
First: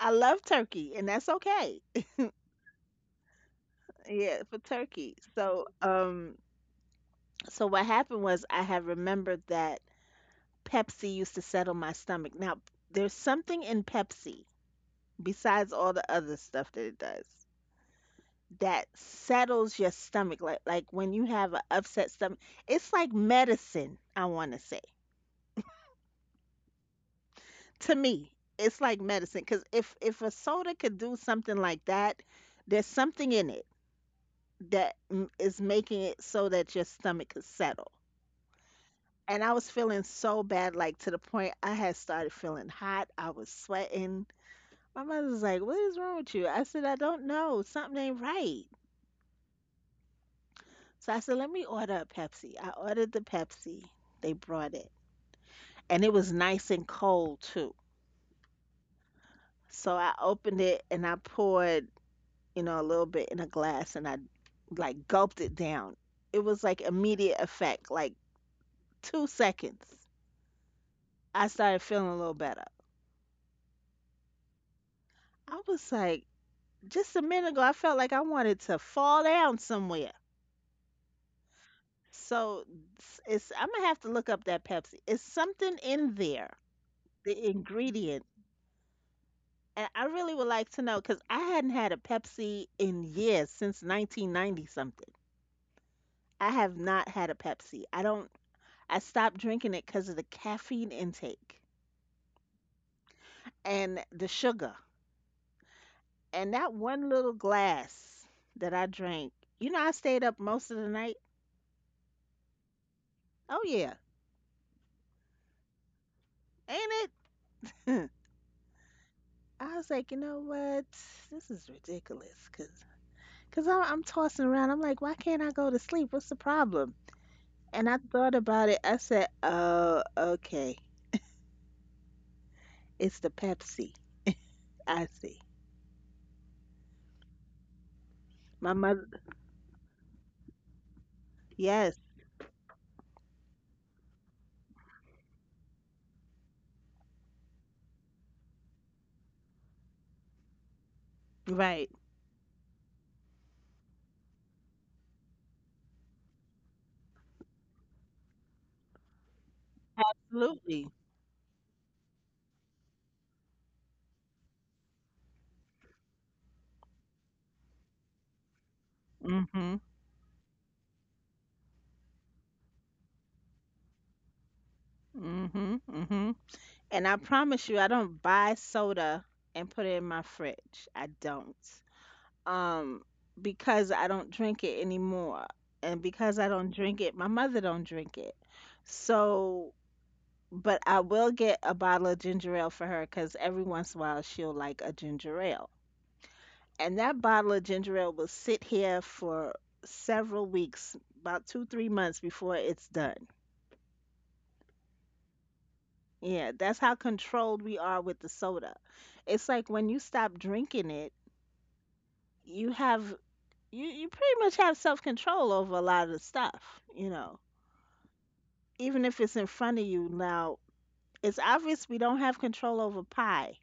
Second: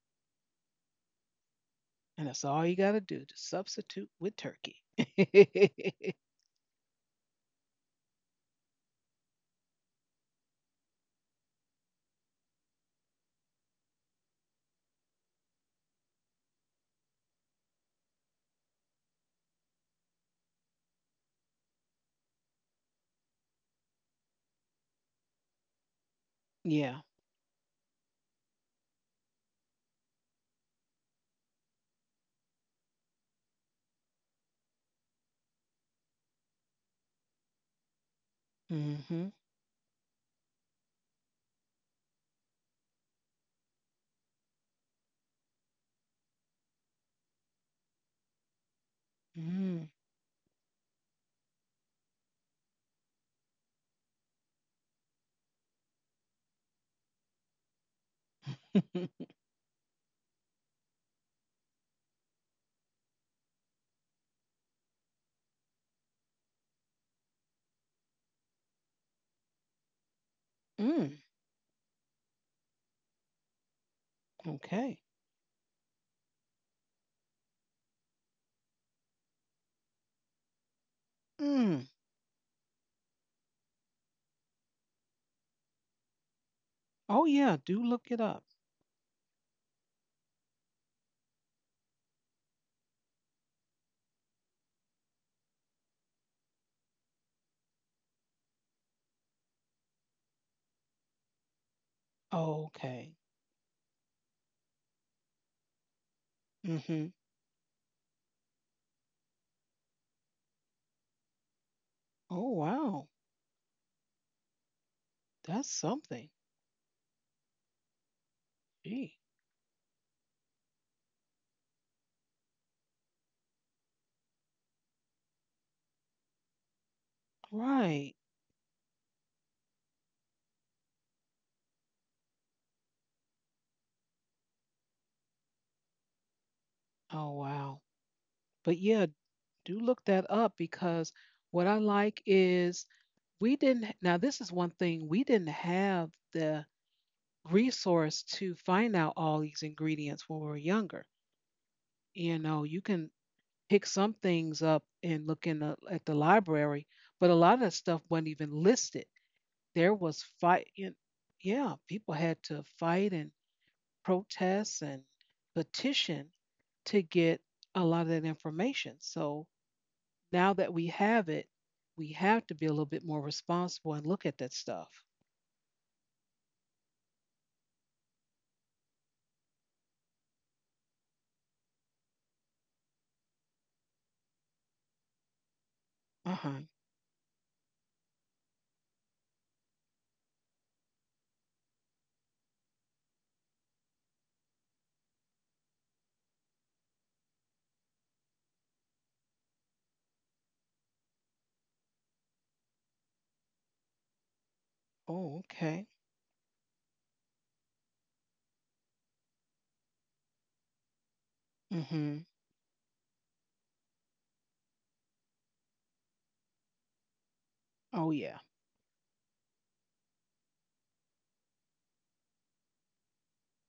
[SPEAKER 2] I love turkey and that's okay.
[SPEAKER 1] And that's all you got to do. Just substitute with
[SPEAKER 2] Yeah, for
[SPEAKER 1] turkey.
[SPEAKER 2] turkey.
[SPEAKER 1] [LAUGHS]
[SPEAKER 2] So um so what happened was I had remembered that Pepsi used to settle my stomach. Now, there's something in Pepsi besides all the other stuff that it does that settles your stomach like like when you have an upset stomach. It's like medicine, I want to say.
[SPEAKER 1] Yeah.
[SPEAKER 2] To me, it's like medicine because if if a soda could do something like that, there's something in it that m- is making it so that your stomach could settle.
[SPEAKER 1] Mm-hmm.
[SPEAKER 2] And I was feeling so bad, like to the point I had started feeling hot. I was sweating. My mother's like, "What is wrong with you?" I said, "I don't know. Something ain't right."
[SPEAKER 1] Mm.
[SPEAKER 2] So I said, "Let me order a Pepsi." I ordered the Pepsi. They brought it, and it was nice and cold too.
[SPEAKER 1] [LAUGHS]
[SPEAKER 2] So I opened it and I poured, you know, a little bit in a glass and I like gulped it down. It was like immediate effect, like two seconds.
[SPEAKER 1] Mm.
[SPEAKER 2] I started feeling a little better.
[SPEAKER 1] Okay.
[SPEAKER 2] I was like, just a minute ago, I felt like I wanted to fall down somewhere.
[SPEAKER 1] Mm.
[SPEAKER 2] So it's, it's I'm gonna have to look up that Pepsi. It's something in there,
[SPEAKER 1] Oh yeah.
[SPEAKER 2] the
[SPEAKER 1] Do look it
[SPEAKER 2] ingredient.
[SPEAKER 1] up.
[SPEAKER 2] And I really would like to know because I hadn't had a Pepsi in years since nineteen ninety something. I have not had a Pepsi. I don't I stopped drinking it because of the caffeine intake
[SPEAKER 1] Okay.
[SPEAKER 2] and the sugar. And that
[SPEAKER 1] Mm-hmm.
[SPEAKER 2] one little glass that I drank, you know, I stayed up most of the night.
[SPEAKER 1] Oh wow.
[SPEAKER 2] Oh, yeah,
[SPEAKER 1] That's something.
[SPEAKER 2] ain't it?
[SPEAKER 1] Gee.
[SPEAKER 2] [LAUGHS] I was like, you know what? This is ridiculous because cause I'm, I'm tossing around. I'm like, why can't I go to sleep? What's the problem? And I
[SPEAKER 1] Right.
[SPEAKER 2] thought about it. I said, oh, okay. It's the Pepsi. I see.
[SPEAKER 1] Oh wow. But
[SPEAKER 2] My
[SPEAKER 1] yeah,
[SPEAKER 2] mother,
[SPEAKER 1] do look that up because what I
[SPEAKER 2] yes,
[SPEAKER 1] like is we didn't, now, this is one thing we didn't have the resource to find out all these ingredients when we were younger.
[SPEAKER 2] right.
[SPEAKER 1] You know, you can pick some things up and look in the, at the library, but a lot of that stuff wasn't even listed. There was fight,
[SPEAKER 2] Absolutely.
[SPEAKER 1] you- Yeah, people had to fight and protest and petition to get a lot of that information.
[SPEAKER 2] Mm
[SPEAKER 1] So
[SPEAKER 2] hmm.
[SPEAKER 1] now that we have it, we have to be a little bit more responsible and look at that stuff.
[SPEAKER 2] Mm hmm. Mm hmm. And I promise you, I don't buy soda and put it in my fridge. I don't. Um, because I don't drink it anymore. And
[SPEAKER 1] Uh
[SPEAKER 2] because I
[SPEAKER 1] huh.
[SPEAKER 2] don't drink it, my mother don't drink it. So, but I will get a bottle of ginger ale for her because every once in a while she'll like a ginger ale. And that bottle of ginger ale will sit here for several weeks, about two, three months before it's done.
[SPEAKER 1] Oh, okay.
[SPEAKER 2] Yeah, that's how controlled we are with the soda. It's like when you stop drinking it,
[SPEAKER 1] Mm hmm.
[SPEAKER 2] you have you you pretty much have self control over a lot of the stuff, you know.
[SPEAKER 1] Oh, yeah.
[SPEAKER 2] Even if it's in front of you now, it's obvious we don't have control over pie.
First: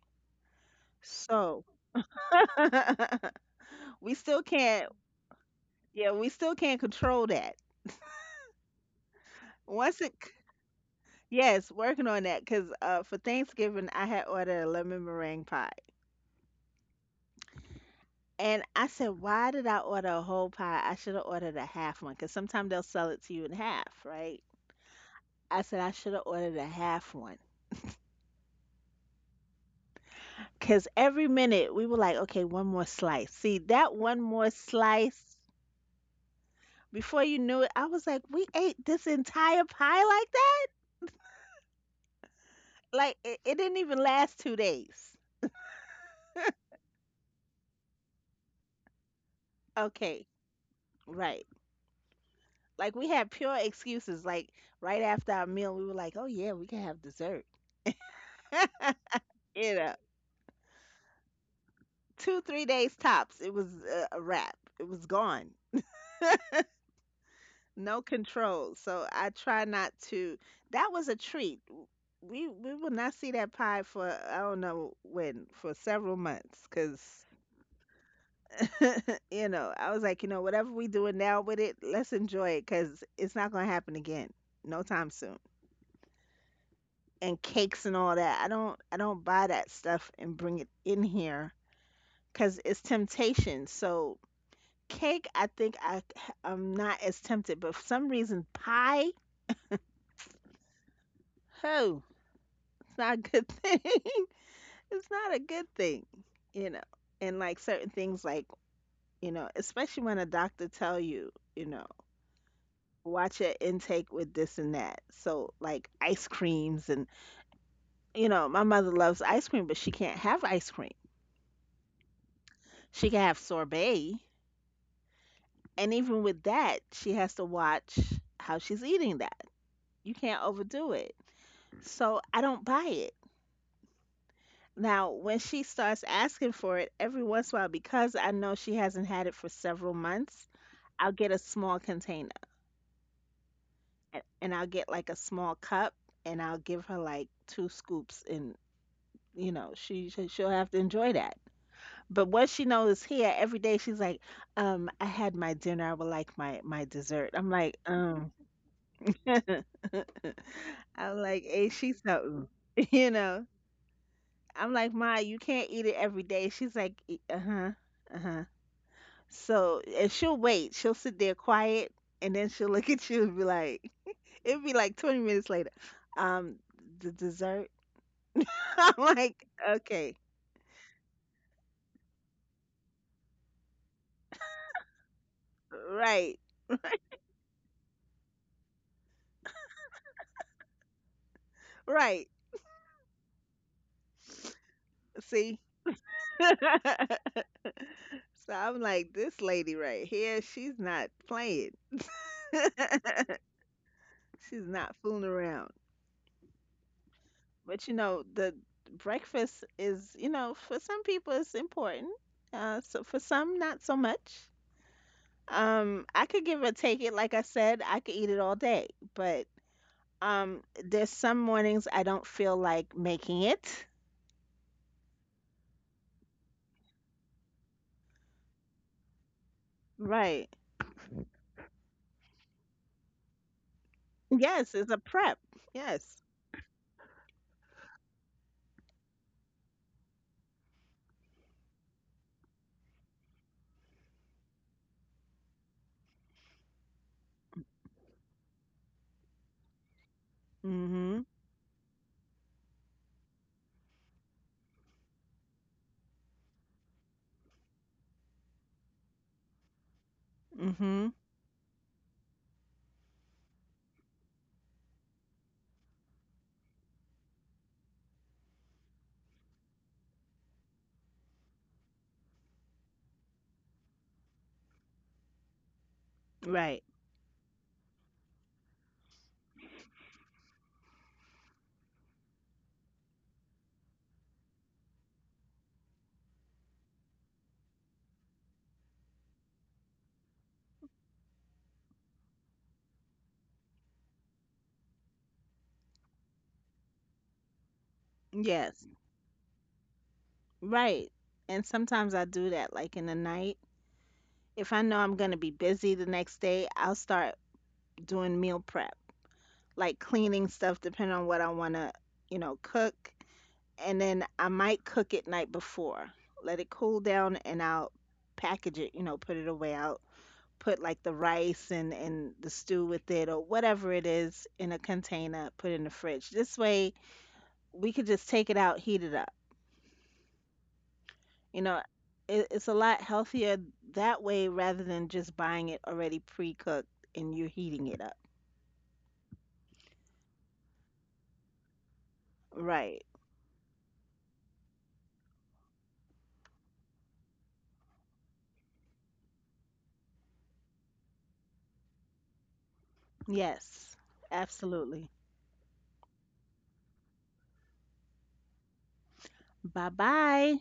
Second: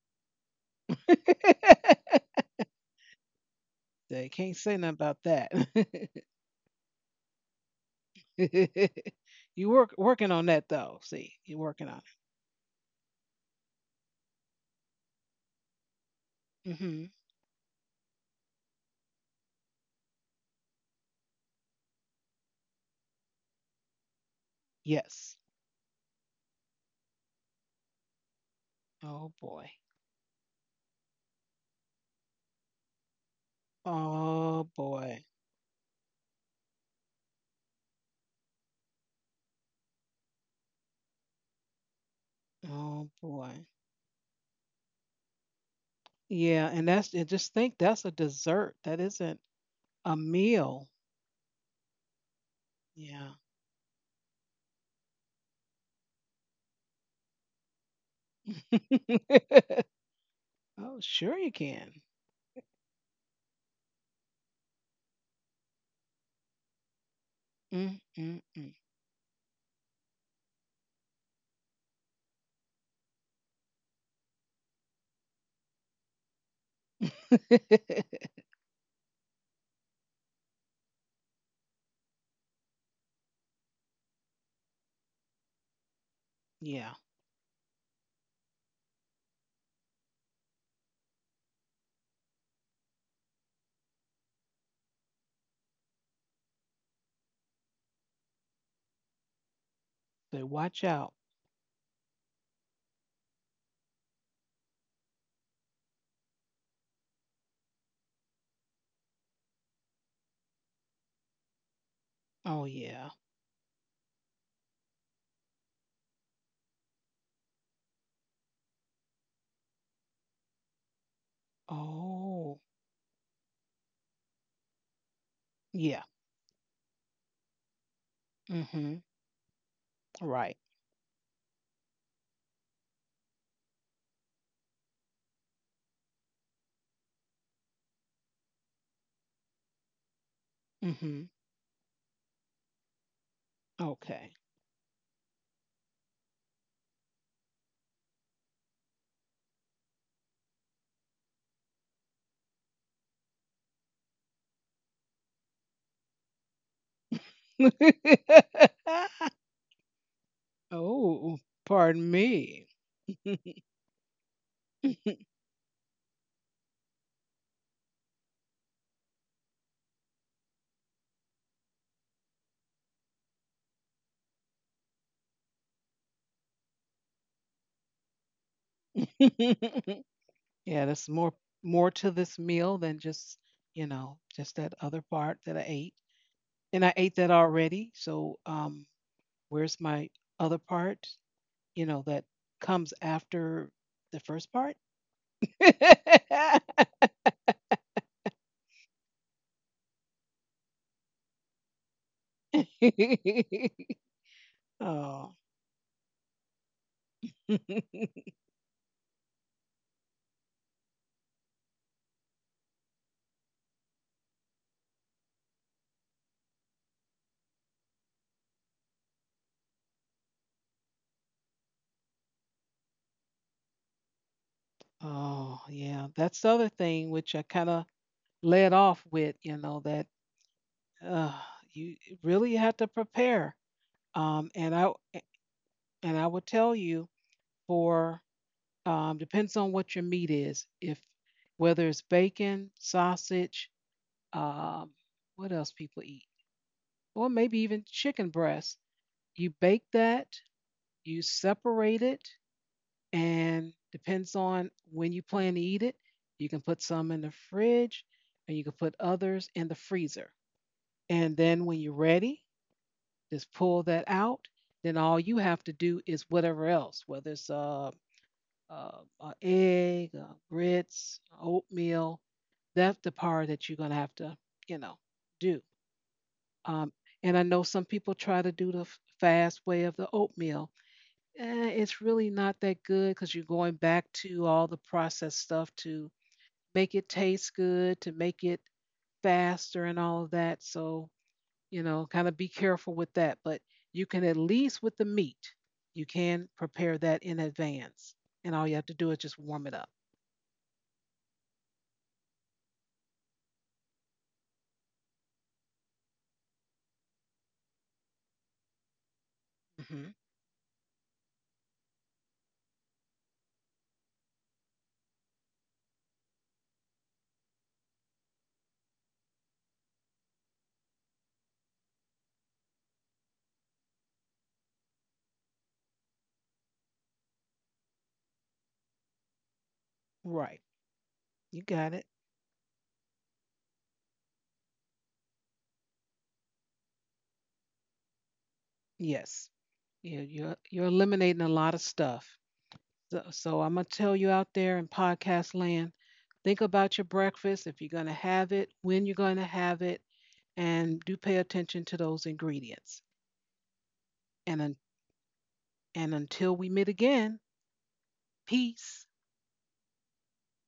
[SPEAKER 2] So
[SPEAKER 1] [LAUGHS]
[SPEAKER 2] [LAUGHS] we
[SPEAKER 1] They
[SPEAKER 2] still
[SPEAKER 1] can't say nothing
[SPEAKER 2] can't,
[SPEAKER 1] about that.
[SPEAKER 2] yeah, we still can't control that.
[SPEAKER 1] [LAUGHS] You work
[SPEAKER 2] Once it
[SPEAKER 1] working
[SPEAKER 2] c-
[SPEAKER 1] on that though. See, you're
[SPEAKER 2] yes,
[SPEAKER 1] working on
[SPEAKER 2] working on that cuz uh for Thanksgiving I had ordered a lemon meringue pie.
[SPEAKER 1] it. Hmm.
[SPEAKER 2] And I said, "Why did I order a whole pie? I should have ordered a half one cuz sometimes they'll sell it to you in half, right?"
[SPEAKER 1] Yes.
[SPEAKER 2] I said I should have ordered a half one.
[SPEAKER 1] Oh boy.
[SPEAKER 2] Because every minute we were like, okay, one more slice. See, that one more
[SPEAKER 1] Oh boy.
[SPEAKER 2] slice, before you knew it, I was like, we ate this entire pie like that?
[SPEAKER 1] Oh
[SPEAKER 2] Like, it, it
[SPEAKER 1] boy.
[SPEAKER 2] didn't even last two days.
[SPEAKER 1] Yeah, and that's and just think that's a dessert. That isn't a
[SPEAKER 2] Okay,
[SPEAKER 1] meal.
[SPEAKER 2] right. Like, we
[SPEAKER 1] Yeah.
[SPEAKER 2] had pure excuses. Like, right after our meal, we were like, oh, yeah, we can have dessert.
[SPEAKER 1] [LAUGHS]
[SPEAKER 2] [LAUGHS] You know,
[SPEAKER 1] Oh, sure you can.
[SPEAKER 2] two, three days tops, it was a, a wrap. It was gone.
[SPEAKER 1] Mm,
[SPEAKER 2] No
[SPEAKER 1] mm, mm.
[SPEAKER 2] control. So I try not to. That was a treat. W- We we will not see that pie for I don't know when for several months because
[SPEAKER 1] [LAUGHS]
[SPEAKER 2] you know I was like you know whatever we doing now with it, let's enjoy it because it's not gonna happen again, no time soon.
[SPEAKER 1] Yeah.
[SPEAKER 2] And cakes and all that. I don't I don't buy that stuff and bring it in here because it's temptation. So cake, I think I I'm not as tempted, but for some reason pie,
[SPEAKER 1] So watch out.
[SPEAKER 2] oh, it's not a good [LAUGHS] thing. It's not a good thing, you know. And like certain things, like you know, especially when a doctor tell you, you know,
[SPEAKER 1] Oh yeah.
[SPEAKER 2] watch your intake with this and that. So like ice creams and, you know, my mother loves ice cream, but she can't have ice cream.
[SPEAKER 1] Oh
[SPEAKER 2] She can have sorbet, and
[SPEAKER 1] yeah.
[SPEAKER 2] even with that, she has to watch how she's
[SPEAKER 1] Mm-hmm.
[SPEAKER 2] eating that. You can't
[SPEAKER 1] Right.
[SPEAKER 2] overdo it. So I don't buy it. Now, when she starts asking for it every once in a while, because I know she hasn't had it for several months, I'll
[SPEAKER 1] Mm-hmm.
[SPEAKER 2] get a small container a-
[SPEAKER 1] Okay.
[SPEAKER 2] and I'll get like a small cup and I'll give her like two scoops and, you know, she she- she'll have to enjoy that. But what she knows here every day she's like, um, I had my dinner. I would like my my dessert. I'm like, um,
[SPEAKER 1] [LAUGHS]
[SPEAKER 2] [LAUGHS] I'm
[SPEAKER 1] Oh,
[SPEAKER 2] like, ain't she
[SPEAKER 1] pardon
[SPEAKER 2] something?
[SPEAKER 1] me.
[SPEAKER 2] [LAUGHS] You
[SPEAKER 1] [LAUGHS] Yeah,
[SPEAKER 2] know, I'm like, Ma, you can't eat it every day. She's like, uh huh, uh huh. So, and she'll wait. She'll sit there quiet, and then she'll look at you and be like, [LAUGHS] it would be like twenty minutes later. Um, the dessert. [LAUGHS] I'm like, okay,
[SPEAKER 1] there's more more to this meal than just, you know, just that other part that I ate,
[SPEAKER 2] right,
[SPEAKER 1] and I ate that already. So um, where's my other part? You know that
[SPEAKER 2] right.
[SPEAKER 1] comes after the first part.
[SPEAKER 2] See?
[SPEAKER 1] [LAUGHS]
[SPEAKER 2] [LAUGHS] So I'm like, this lady right here, she's not playing. [LAUGHS] She's not fooling
[SPEAKER 1] Oh.
[SPEAKER 2] around.
[SPEAKER 1] [LAUGHS]
[SPEAKER 2] But you know, the breakfast is, you know, for some people it's important. Uh, so for some, not so much. Um, I could give or take it. Like I said, I could eat it all day, but um, there's some mornings I don't feel like making it.
[SPEAKER 1] Oh, yeah. That's the other thing which I kind of led off with, you know, that
[SPEAKER 2] Right.
[SPEAKER 1] uh, you really have to prepare. Um, and
[SPEAKER 2] Yes,
[SPEAKER 1] I
[SPEAKER 2] it's a prep.
[SPEAKER 1] and I
[SPEAKER 2] Yes.
[SPEAKER 1] would tell you for um, depends on what your meat is. If whether it's bacon, sausage, um, what else people eat, or maybe even chicken breast, you bake that, you
[SPEAKER 2] Mm-hmm.
[SPEAKER 1] separate it, and depends on when you plan to eat it. You can put some in the fridge and you can put others in the freezer.
[SPEAKER 2] Mm-hmm.
[SPEAKER 1] And then when you're ready, just pull that out. Then all you have to do is whatever else, whether it's a, a, a egg, uh grits, oatmeal. That's the part that you're gonna have to, you know, do. Um,
[SPEAKER 2] Right.
[SPEAKER 1] and I know some people try to do the f- fast way of the oatmeal. Eh, it's really not that good because you're going back to all the processed stuff to make it taste good, to make it faster and all of that. So, you know, kind of be careful with that. But you can at least with the meat, you can prepare that in advance. And all you have to
[SPEAKER 2] Yes.
[SPEAKER 1] do is just warm it up.
[SPEAKER 2] Right. And sometimes I do that, like in the night. If I know I'm gonna be busy the next day, I'll start doing meal prep, like
[SPEAKER 1] Hmm.
[SPEAKER 2] cleaning stuff, depending on what I wanna, you know, cook. And then I might cook it night before. Let it cool down and I'll package it, you know, put it away. I'll put like the rice and and the stew with it or whatever it is in a container, put it in the fridge. This way we could just take it out, heat it up.
[SPEAKER 1] Right. You
[SPEAKER 2] You know,
[SPEAKER 1] got it.
[SPEAKER 2] it, it's a lot healthier that way rather than just buying it already pre-cooked and you're heating it up.
[SPEAKER 1] Yes. Yeah, you're you're eliminating a lot of stuff.
[SPEAKER 2] Right.
[SPEAKER 1] So, so I'm gonna tell you out there in podcast land, think about your breakfast if you're gonna have it, when you're gonna have it, and do pay attention to those ingredients.
[SPEAKER 2] Yes.
[SPEAKER 1] And un-
[SPEAKER 2] Absolutely.
[SPEAKER 1] and until we meet again, peace.
[SPEAKER 2] Bye-bye.